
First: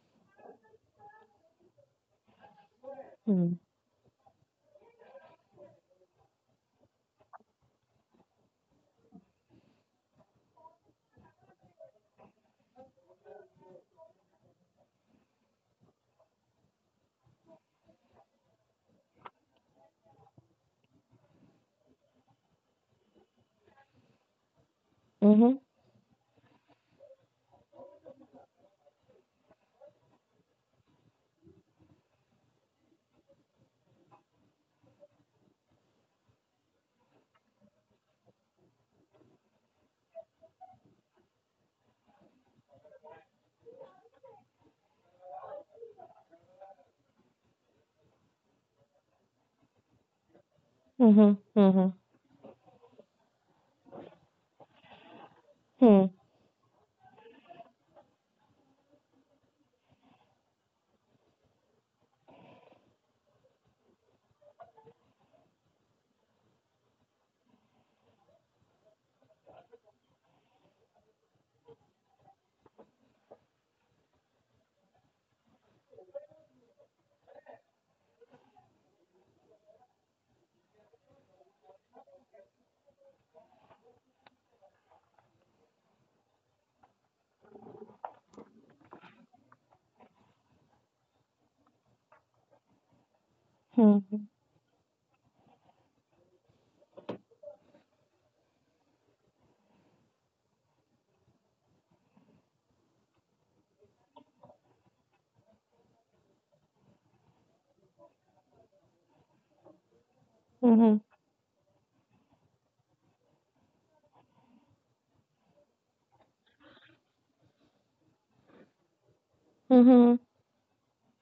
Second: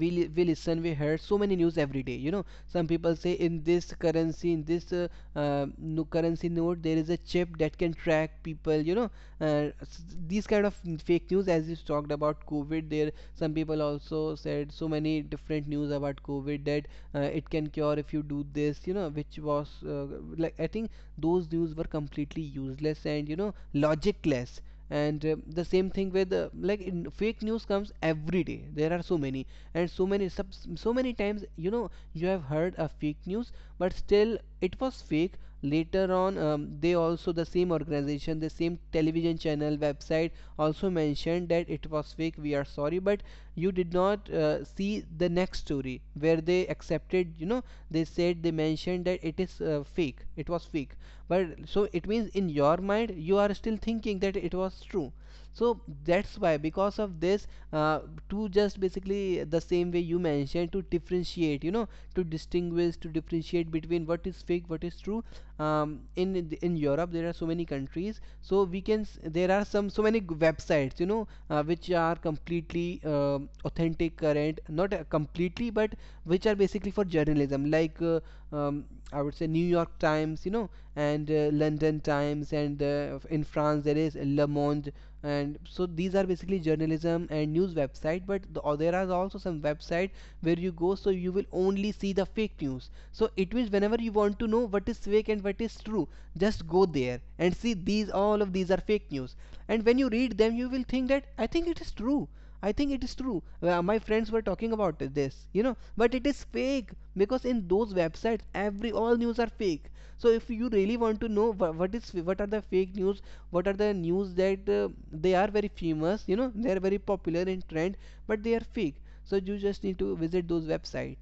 we listen, we heard so many news every day, you know. Some people say
Mm-hmm.
in this currency, in this no currency note there is a chip that can track people, you know, these kind of fake news. As you talked about COVID, there some people also said so many different news about COVID that it can cure if you do this, you know, which was uh, like I think those news were completely useless and, you know, logicless. And
Mm-hmm.
the same thing with like in fake news comes every day, there are so many, and so many so many times, you know, you have heard a fake news, but still it was fake. Later on they also, the same organization, the same television channel website also mentioned that it was fake, we are sorry, but you did not see the next story where they accepted, you know, they said, they mentioned that it is fake, it was fake, but so
Mm-hmm.
it means in your mind you are still thinking that it was true. So that's why because of this uh, to just basically the same way you mentioned, to differentiate, you know, to distinguish, to differentiate between what is fake, what is true. Um, in in Europe there are so many countries, so we can there are some so many websites, you know, which are completely, um, authentic current, not completely, but which are basically for journalism, like um, I would say New York Times, you know, and London Times, and in France there is Le Monde. And so these are basically journalism and news website, but the, or there are also some website where you go, so you will only see the fake news. So it means whenever you
Mm-hmm.
want to know what is fake and what is true, just go there and see, these all of these are fake news. And when you read them you will think that I think it is true, I think it is true. My friends were talking about this, you know, but it is fake, because in those websites, every all news are fake. So if you really
Mhm.
want to know what is what are the fake news, what are the news that they are very famous, you know, they are very popular in trend, but they are fake. So you just need to
Mhm.
visit those website.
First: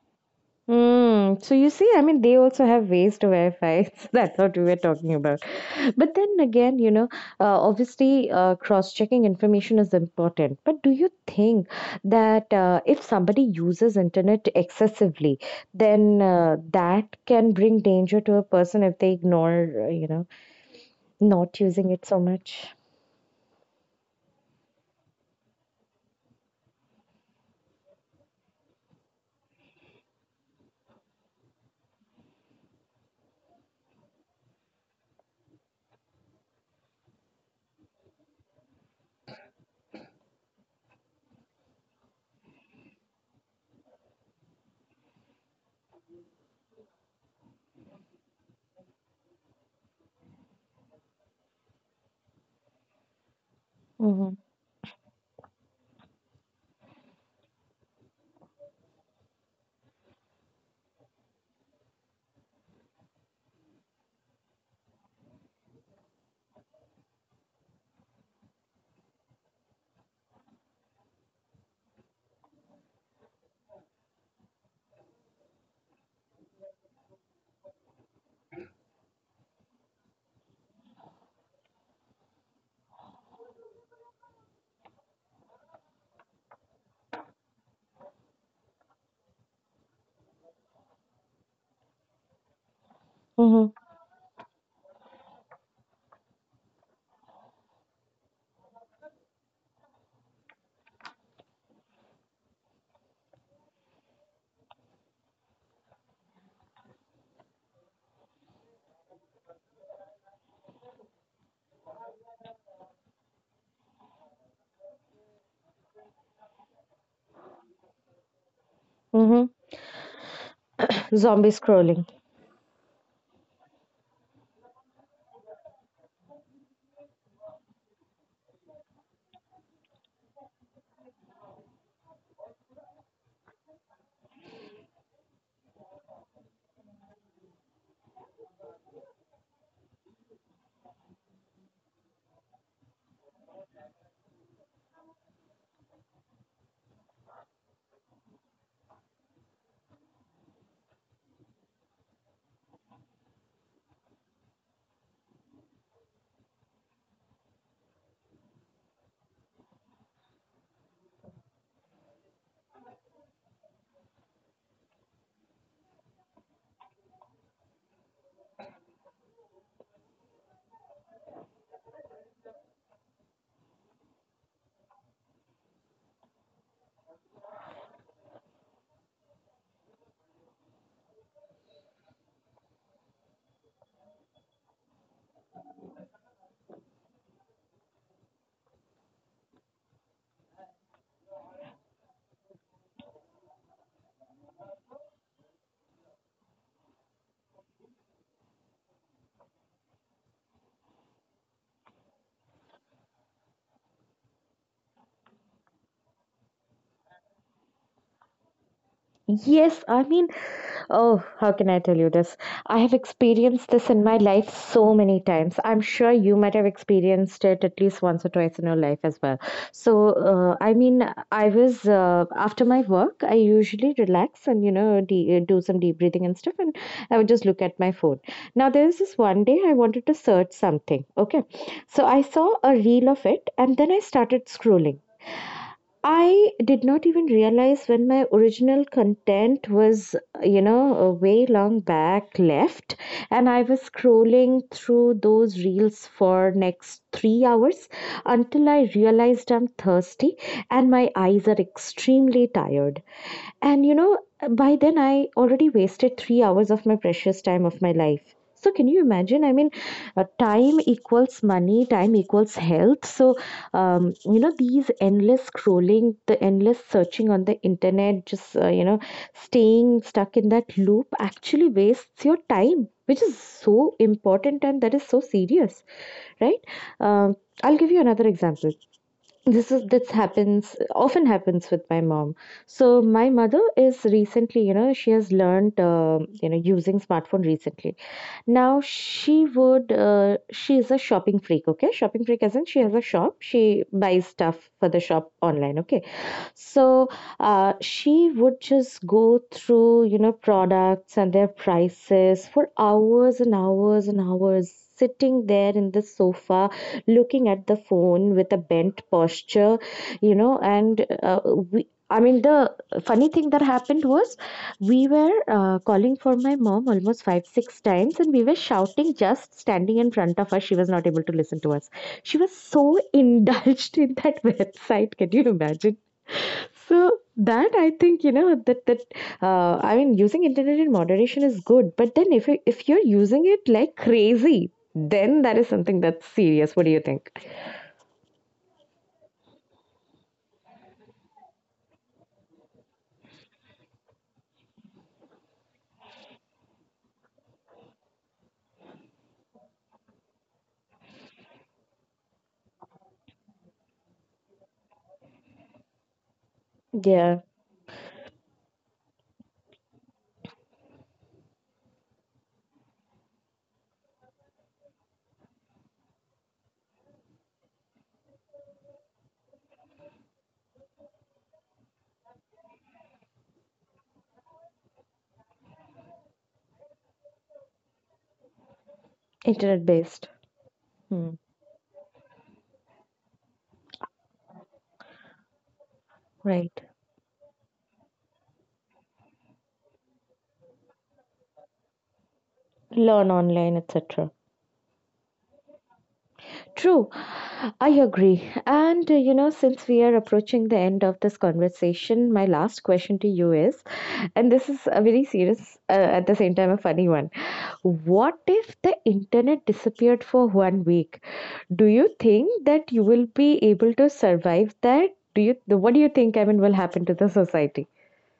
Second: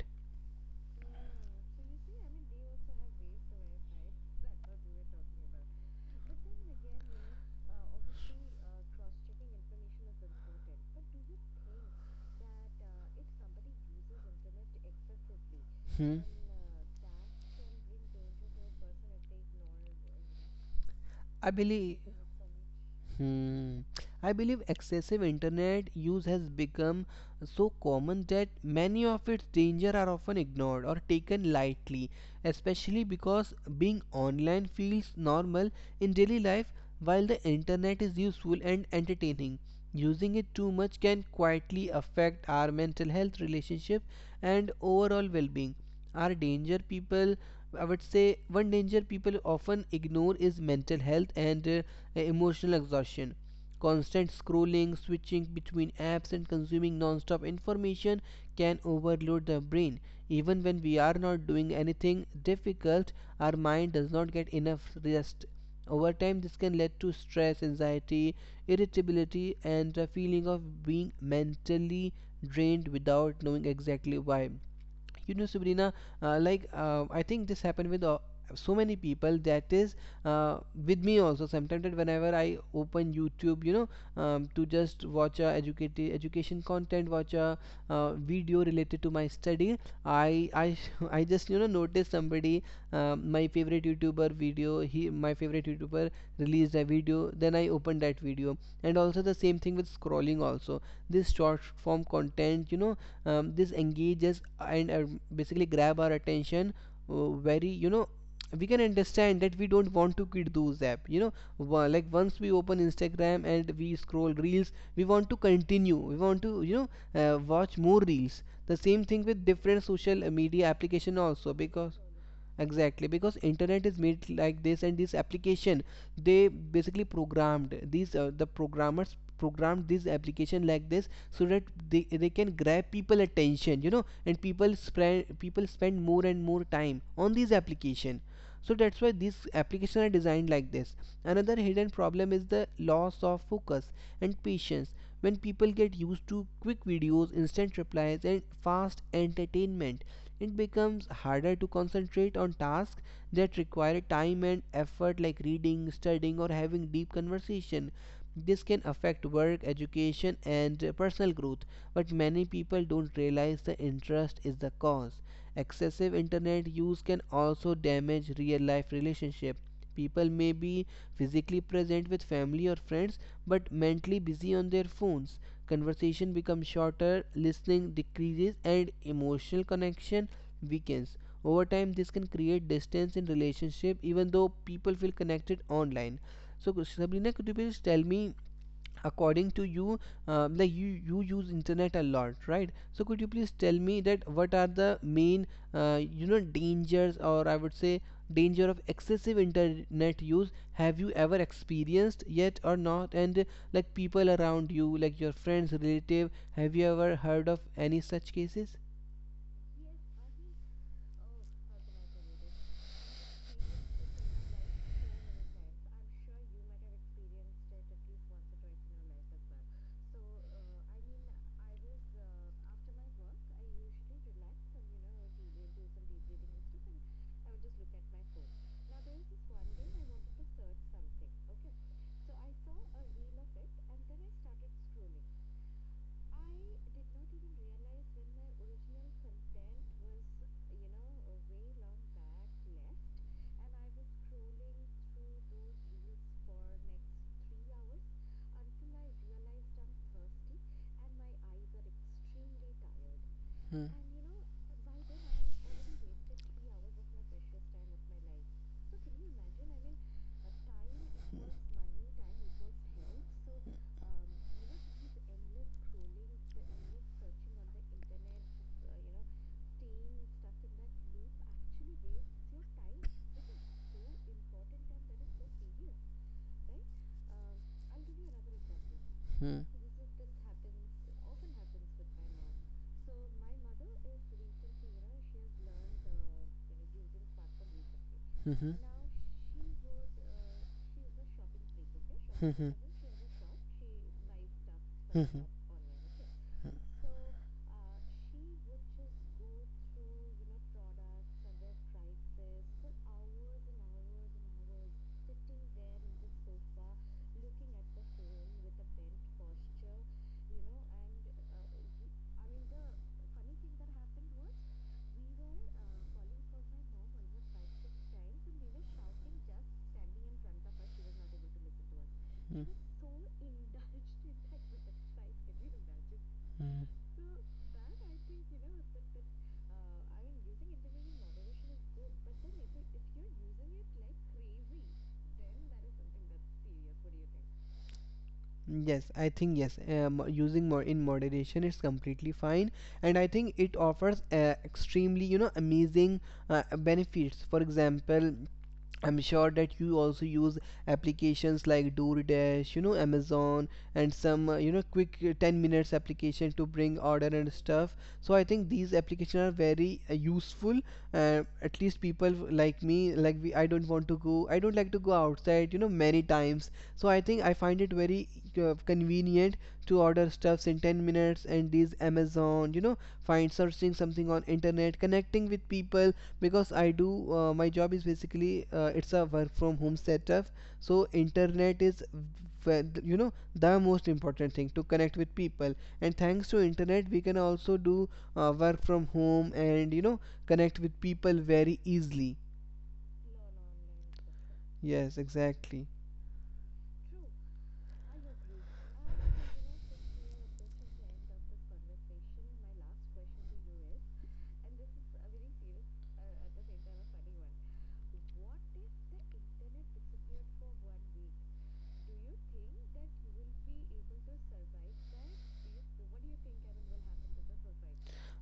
Mm. So you see, I mean, they also have ways to verify. That's what we were talking about. But then again, you know, obviously, cross-checking information is important. But do you think that if somebody uses internet excessively,
Hmm.
then that can bring danger to a person if they ignore, you know,
I
not using
believe.
it so much?
Hmm. I believe excessive internet use has become so common that many of its dangers are often ignored or taken lightly, especially because being online feels normal in daily life while the internet is useful and entertaining. Using it too much can quietly affect our mental health, relationship, and overall well being. Our danger people, I would say one danger people often ignore is mental health and emotional exhaustion. Constant
Mm-hmm.
scrolling, switching between apps, and consuming non-stop information can overload the brain. Even when we are not doing anything difficult, our mind does not get enough rest. Over time this can lead to stress, anxiety, irritability, and a feeling of being mentally drained without knowing exactly why, you know, Sabrina. I think this happened with so many people, that is, uh, with me also sometimes, that whenever I open YouTube, you know, to just watch a education content, watch a video related to my study, I I just, you know, notice somebody. My
Mm-hmm.
favorite YouTuber video, he my favorite YouTuber released a video, then I open that video. And also the same thing with scrolling also, this short form content, you know, this engages and basically grab our attention very, you know, we can understand that we don't want to quit those app, you know. Like once we open Instagram and we scroll reels, we want to continue, we want to, you know, watch more reels, the same thing with
Mm-hmm.
different social media application
Zombie
also, because
scrolling.
exactly because internet is made like this. And this application, they basically programmed these the programmers programmed this application like this so that they can grab people attention, you know. And people spend more and more time on these application. So that's why these applications are designed like this. Another hidden problem is the loss of focus and patience. When people get used to quick videos, instant replies, and fast entertainment, it becomes harder to concentrate on tasks that require time and effort, like reading, studying, or having deep conversation. This can affect work, education, and personal growth, but many people don't realize the interest is the cause. Excessive internet use can also damage real life relationship. People may be physically present with family or friends but mentally busy on their phones. Conversation becomes shorter, listening decreases, and emotional connection weekends. Over time, this can create distance in relationship, even though people feel connected online. So, Sabrina, could you please tell me, according to you, like you use internet a lot, right? So, could you please tell me that what are the main, you know, dangers, or I would say danger of excessive internet use? Have you ever experienced yet or not? And like people around you, like your friends, relative, have you ever heard of any such cases?
Yes, I mean. Oh, how can I tell you this? I have experienced this in my life so many times. I'm sure you might have experienced it at least once or twice in your life as well. So, I mean, I was after my work, I usually relax and, you know, do some deep breathing and stuff, and I would just look at my phone. Now, there was this one day I wanted to search something. Okay. So, I saw a reel of it, and then I started scrolling. I did not even realize when my original content was, you know, a way long back left, and I was scrolling through those reels for next 3 hours until I realized I'm thirsty and my eyes are extremely tired.
Hmm.
And
Hmm.
you know, by then I already wasted 3 hours of my precious time of my life. So, can you imagine? I mean, time equals money, time equals health. So, you know, these endless scrolling, the endless searching on the internet, just, you know, staying stuck in that loop actually wastes your time, which is so important and that is so serious, right? Um, I'll give you another example. This happens, often happens with my mom. So my mother is recently, you know, she has learned, um, you know, using smartphone recently.
Hmm.
Now she would she is a shopping freak. Okay, shopping freak as in
Hmm.
she has a shop, she buys stuff for the
Hmm. Hmm.
shop
Hmm.
online. Okay, so she would just go through, you know, products and their prices for hours and hours and hours, sitting there in the sofa, looking at the phone with a bent posture, you know, and we. I mean, the funny thing that happened was we were calling for my mom almost 5, 6 times, and we were shouting just standing in front of her. She was not able to listen to us. She was
Hmm.
so indulged in that website. Can you imagine?
Hmm.
So that I think, you know, that I mean using internet in moderation is good, but then if you, if you're using it like crazy, then that is something that's serious. What do you think?
Yes, I think yes. Using more in moderation is completely fine, and I think it offers extremely, you know, amazing benefits. For example, I'm sure that you also use applications like DoorDash, you know, Amazon, and some, you know, quick 10 minutes application to bring order
Yeah,
and stuff. So I think these applications are very useful. At least people like me, I don't want to go, I don't like to go outside, you know, many times. So I think I find it very convenient to order stuffs in 10 minutes and these Amazon, you know, find searching something on internet, connecting with people, because I do my job is basically it's a work from
internet
home
based.
setup. So
Hmm.
internet is you know, the most important thing to connect with people. And thanks to
Right.
internet we can also do work from home and, you know, connect with people very easily.
Learn online, etc.
Yes, exactly.
True, I agree. And you know, since we are approaching the end of this conversation, my last question to you is, and this is a very serious, at the same time, a funny one. What if the internet disappeared for 1 week? Do you think that you will be able to survive that? Do you? What do you think? I mean, will happen to the society?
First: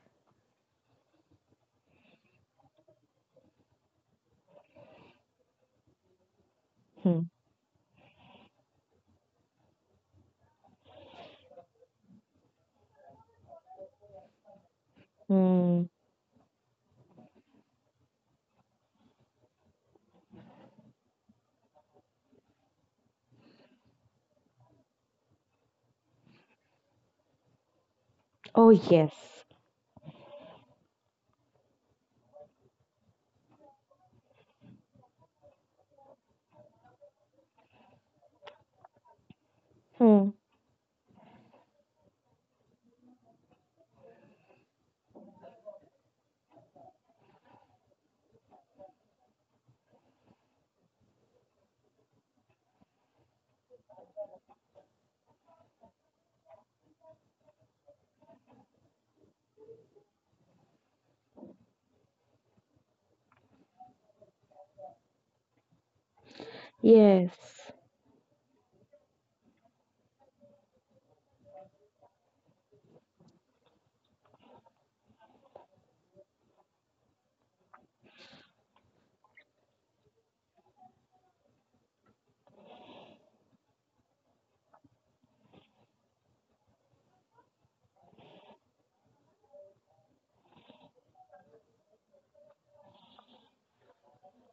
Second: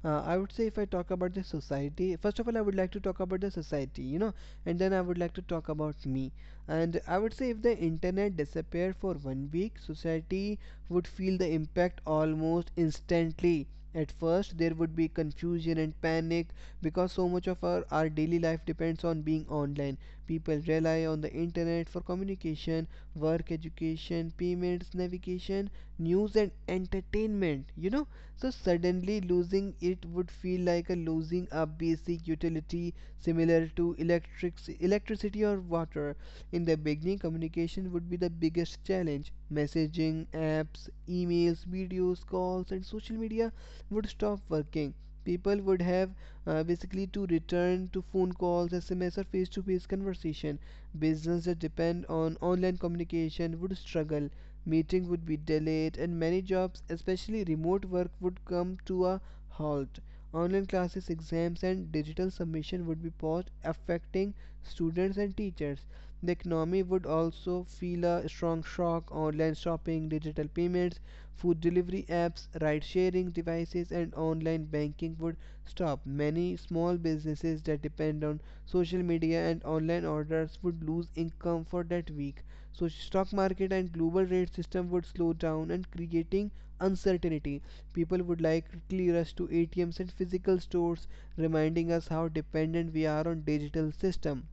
I would say if I talk about the society, first of all, I would like to talk about the society, you know, and then I would like to talk about me. And I
Hmm.
would say if the internet disappeared for 1 week, society would feel the impact almost instantly. At first, there would be confusion
Hmm.
and panic because so much of our daily life depends on being online. People rely on the internet for communication, work, education, payments, navigation, news, and entertainment, you know. So
Oh
suddenly
yes.
losing it would feel like a losing a basic utility, similar to electricity or water. In the beginning, communication would be the biggest challenge. Messaging,
Hmm.
apps, emails, videos, calls, and social media would stop working. People would have basically to return to phone calls, SMS, or face-to-face conversation. Businesses that depend on online communication would struggle. Meetings would be delayed, and many jobs, especially remote work, would come to a halt. Online classes, exams, and digital submission would be paused, affecting students and teachers. The economy would also
Yes.
feel a strong shock. Online shopping, digital payments, food delivery apps, ride sharing devices, and online banking would stop. Many small businesses that depend on social media and online orders would lose income for that week. So stock market and global trade system would slow down and creating uncertainty. People would likely rush to ATMs and physical stores, reminding us how dependent we are on digital system.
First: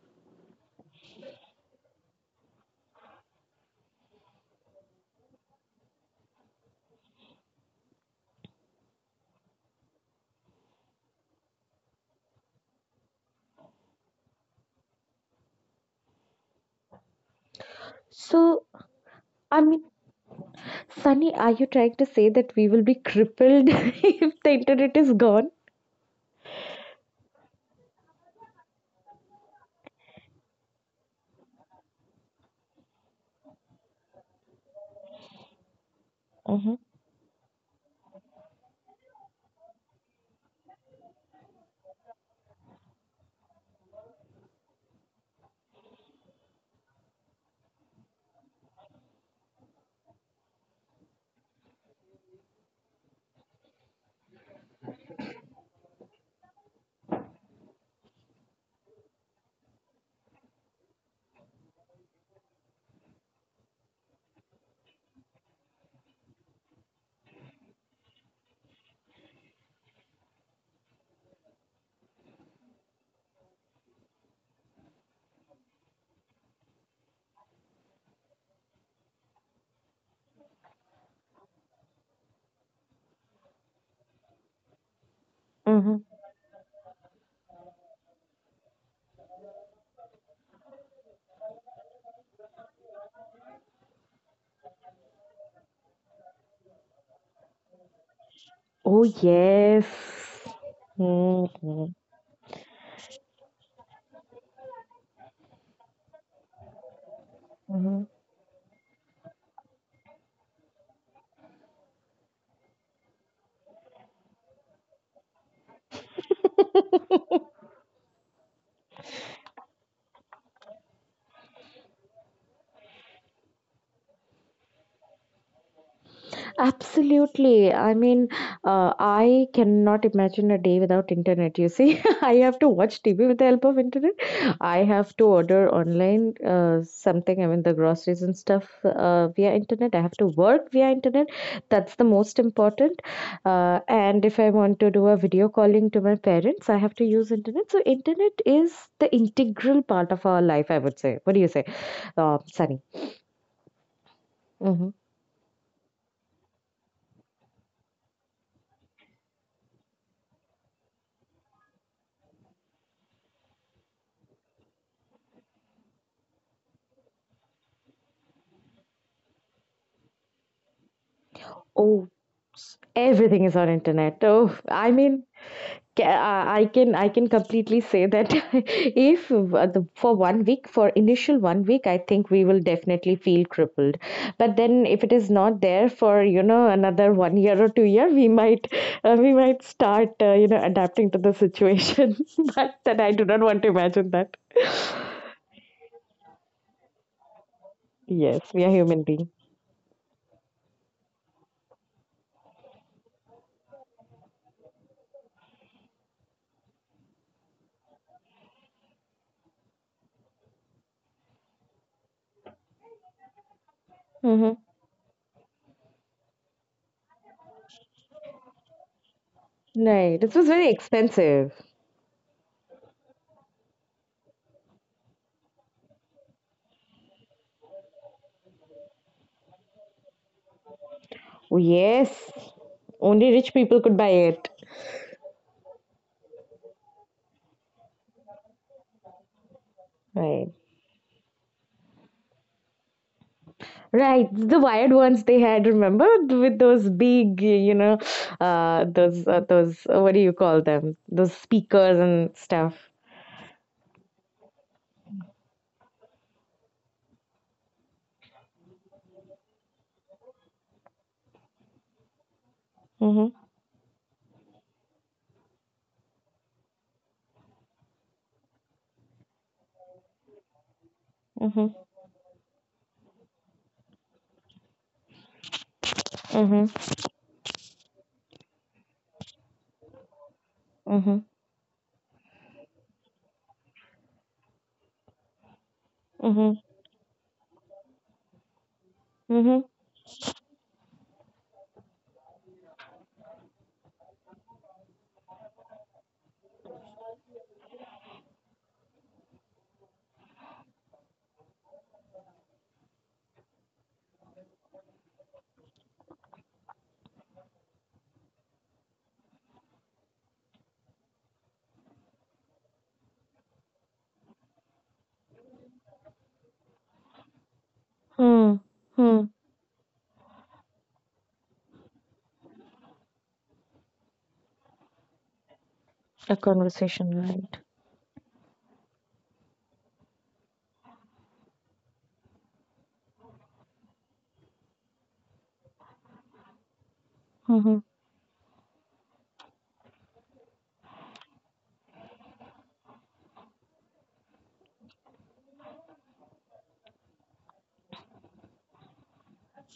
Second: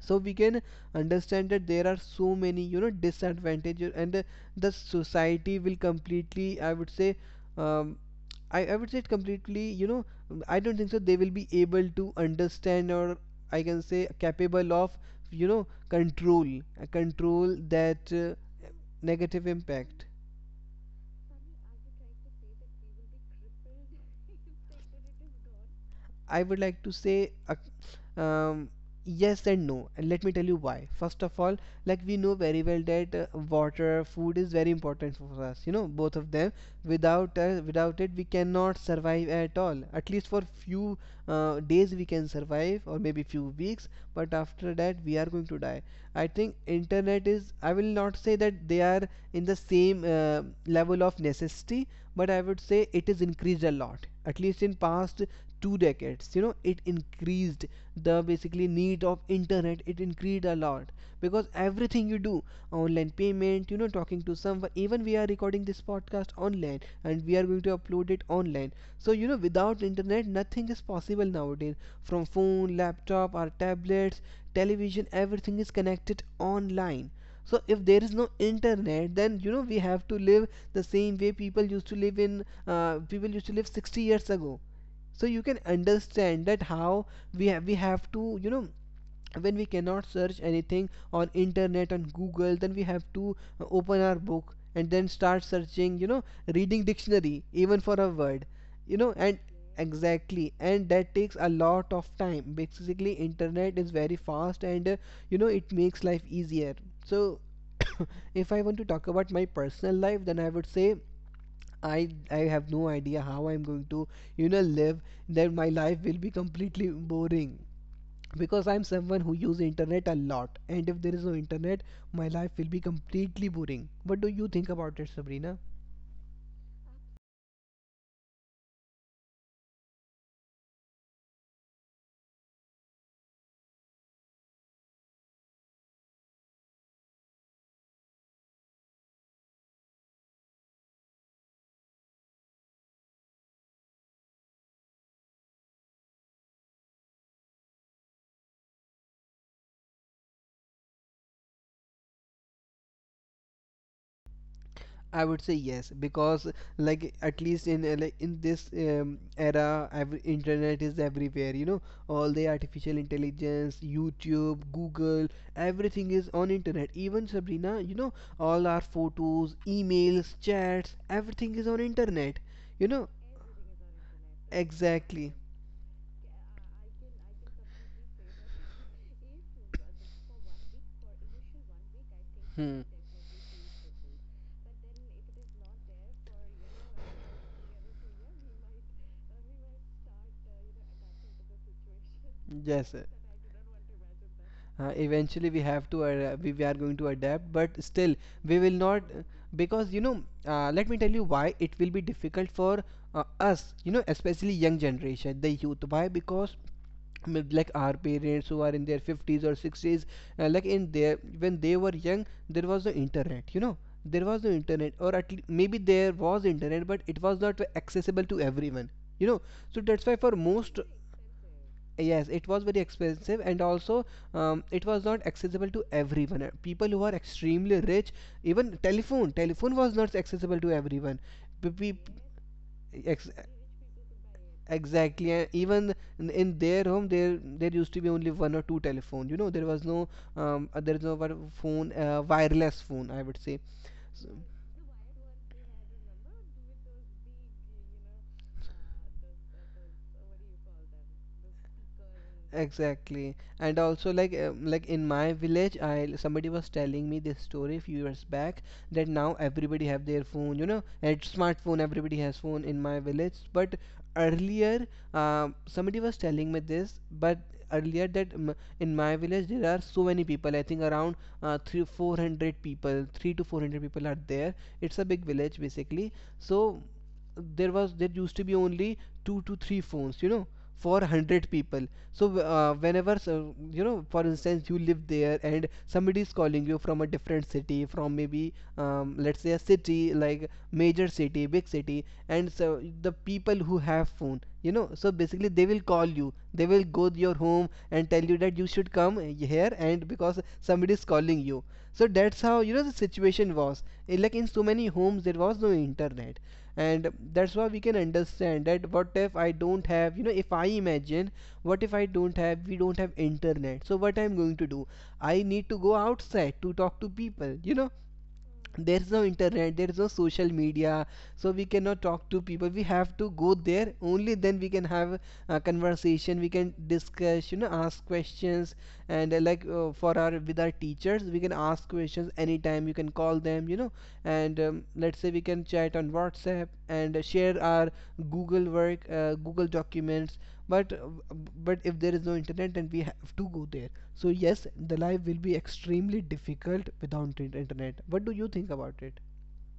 So we can understand that there are so many, you know, disadvantages, and the society will completely, I would say, um, I would say it completely, you know, mm, I don't think so they will be able to understand, or I can say capable of, you know, control, control that
So
negative
I mean,
impact.
Sunny, are you trying to say that we will be crippled if the internet is gone?
I would like to say yes and no. And let me tell you why. First of all, like we know very well that water, food is very important for us, you know, both of them.
Mm-hmm.
Without it we cannot survive at all. At least for few days we can survive, or maybe few weeks, but after that we are going to die. I think internet is, I will not say that they are in the same level of necessity, but I would say it is increased a lot, at least in past two decades, you know, it increased. The basically need of internet, it increased a lot, because everything you do online, payment, you know, talking to someone. Even we are recording this podcast online and we are going to upload it online. So, you know, without internet, nothing is possible nowadays. From phone, laptop, or tablets, television, everything is connected online. So if there is no internet, then you know we have to live the same way people used to live 60 years ago. So you can
Mm-hmm.
understand that how we have to, you know, when we cannot search anything on internet, on Google, then we have to open our book and then start searching, you know, reading dictionary even for a word, you
Oh,
know. And exactly,
yes.
and that takes a
Hmm.
lot of time. Basically internet is very fast, and you know, it makes life easier. So if I want to talk about my personal life, then I would say I have no idea how I'm going to, you know, live. Then my life will be completely boring, because I'm someone who uses internet a lot, and if there is no internet, my life will be completely boring. What do you think about it, Sabrina?
Absolutely. I mean, I cannot imagine a day without internet. You see, I have to watch TV with the help of internet. I have to order online something. I mean, the groceries and stuff via internet. I have to work via internet. That's the most important. And if I want to do a video calling to my parents, I have to use internet. So, internet is the integral part of our life, I would say. What do you say, Sunny? Mm-hmm.
I would say yes, because like at least in like in this era every internet is everywhere, you know, all the artificial intelligence, YouTube, Google, everything is on internet. Even Sabrina, you know, all our photos, emails, chats, everything is on
Oh,
internet, you know.
everything is on internet. Oh, I mean,
Exactly.
ca- I can completely say that if for 1 week, for initial 1 week, I think we will
Hmm.
definitely feel crippled. But then, if it is not there for, you know, another 1 year or 2 year, we might start you know, adapting to the situation. But
Yes,
then I do not want to imagine that.
eventually we have to we are going to adapt, but still
Yes,
we
we are
will
human
not
beings.
because you know, let me tell you why it will be difficult for us, you know, especially young generation, the youth. Why? Because like our parents who are in their 50s or 60s, like in their when they were young there was the internet, you know, there was no
Mm-hmm.
internet, or at least maybe there was internet but it was not accessible to everyone, you know. So that's
Right.
why
This
for
was very
most,
expensive.
yes it was very expensive, and also it was not accessible to everyone. People who are extremely rich, even telephone was not accessible to everyone. P- pe-
Yes,
ex-
only rich people could buy it.
Exactly, and even in their home, there used to be only one or two telephone. You know, there was no
Right.
there is no one phone, wireless phone, I would say.
Right,
S-
the wired ones they had, remember, with those big, you know, those what do you call them? Those speakers and stuff.
Exactly, and also like, like in my village, I, somebody was telling me this story a few years back, that now everybody have their phone, you know, and smartphone. Everybody has phone in my
Mhm,
village, but earlier, somebody was telling me this, but earlier that in my village there are so many people. I think around
mhm,
three four hundred people, three to four hundred people are there. It's a big village basically.
mhm,
So there used to be only two to three phones, you know, for one
mhm,
hundred people. So whenever, so you know, for instance, you live there and somebody is
mhm,
calling you from a different city, from maybe let's say a
mhm.
city, like major city, big city, and so the people who have phone, you know, so basically they will call you, they will go to your home and tell you that you should come here, and because somebody is calling you. So that's how, you know, the situation was. Eh, like in so many homes there was no internet, and that's why we can understand that what if I don't have, you know, if I imagine, what if I don't have, we don't have internet, so what I'm going to do? I need to go outside to talk to people, you know,
Hmm,
there's no
hmm.
internet, there's no social media, so we cannot talk to people, we have to go there, only then we can have a
A
conversation, we can
conversation,
discuss, you
right?
know, ask questions. And like for our, with our teachers, we can ask questions anytime, you can call them, you know, and let's say we can chat on WhatsApp and share
Mm-hmm.
our Google documents. But but if there is no internet, then we have to go there. So yes, the life will be extremely difficult without internet. What do you think about it?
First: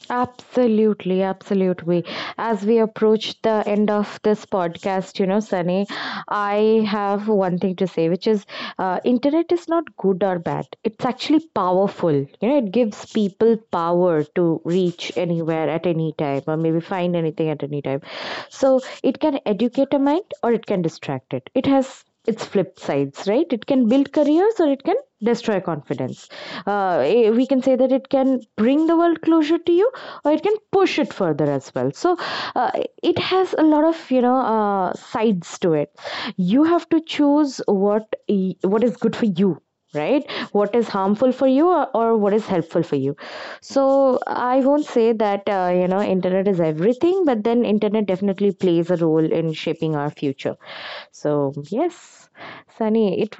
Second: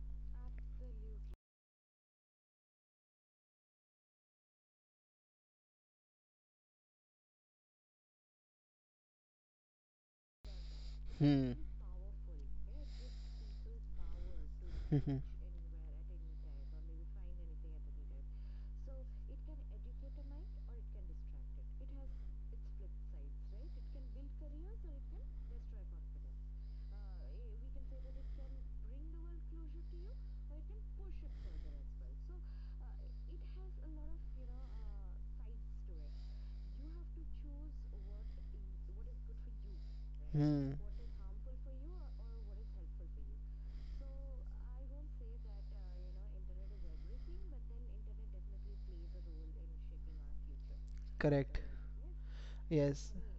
Absolutely, absolutely. As we approach the end of this podcast, you know, Sunny, I have one thing to say, which is internet is not good or bad. It's actually
Hmm.
powerful. You know, it gives people power to reach
Hmm.
anywhere at any time or maybe find anything at any time. So it can educate a mind or it can distract it. It has its flip sides, right? It can build careers or it can destroy confidence. We can say that it can bring the world closer to you or it can push it further as well. So uh, it has a lot of, you know, sides to it. You have to choose what is good for you, right,
Hmm.
what is harmful for you, or what is helpful for you. So I won't say that, you know, internet is everything, but then internet definitely plays a role in shaping our future. So,
Correct.
yes,
Yes.
Sunny, it.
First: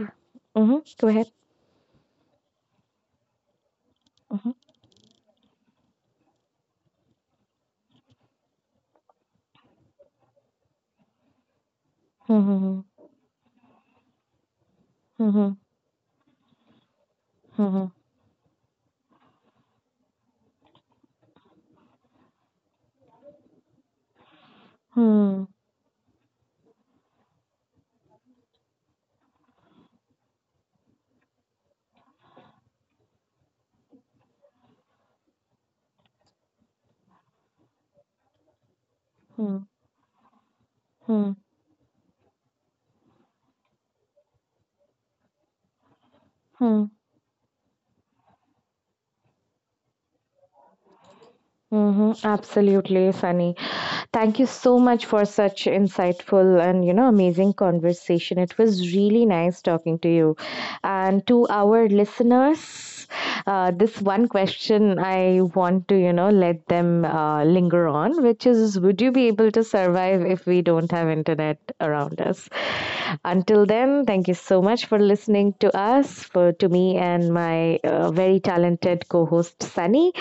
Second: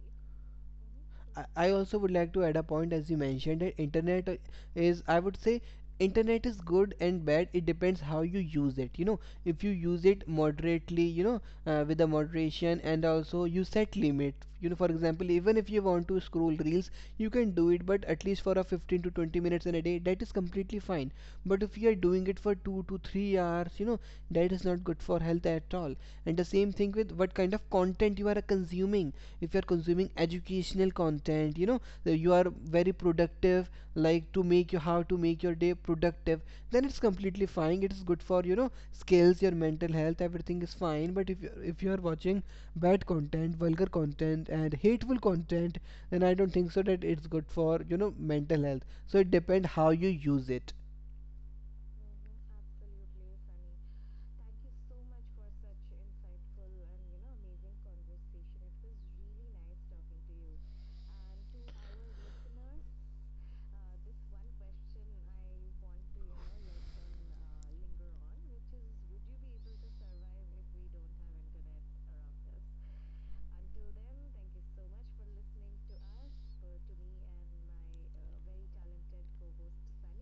Mhm, go ahead.
I also would like to add a point. As you mentioned that internet,
Mhm.
is, I would say, internet is good and bad. It depends how you use it. You know, if you use it moderately, you know, with the moderation,
Mhm,
and also you set limit. You know, for example, even
mhm,
if you want to scroll reels, you can do it,
mhm,
but at least for a 15 to 20 minutes in a day, that is completely fine. But if you are doing it for 2 to 3 hours, you know, that is not good for health
mhm,
at all. And the same thing with what kind of content you are consuming. If you are consuming educational content, you know, you are very productive, like to make you, how to make your day productive, then it's completely fine, it is good for, you know, skills, your
mhm,
mental health, everything is fine. But
mhm,
if you, if you are watching bad content, vulgar content, and hateful content, then I don't think so
mhm,
that it's good for, you know, mental health. So it depends how you use it.
mhm. Absolutely, Sunny. Thank you so much for such insightful and you know amazing conversation. It was really nice talking to you. And to our listeners, this one question I want to, you know, let them linger on, which is would you be able to survive if we don't have internet around us? Until then, thank you so much for listening to us, for to me and my very talented co-host Sunny.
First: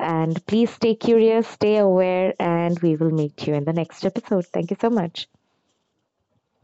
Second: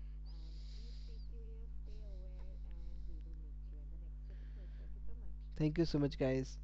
And please stay curious, stay aware, and we will meet you in the next episode. Thank you so much.
Thank you so much, guys.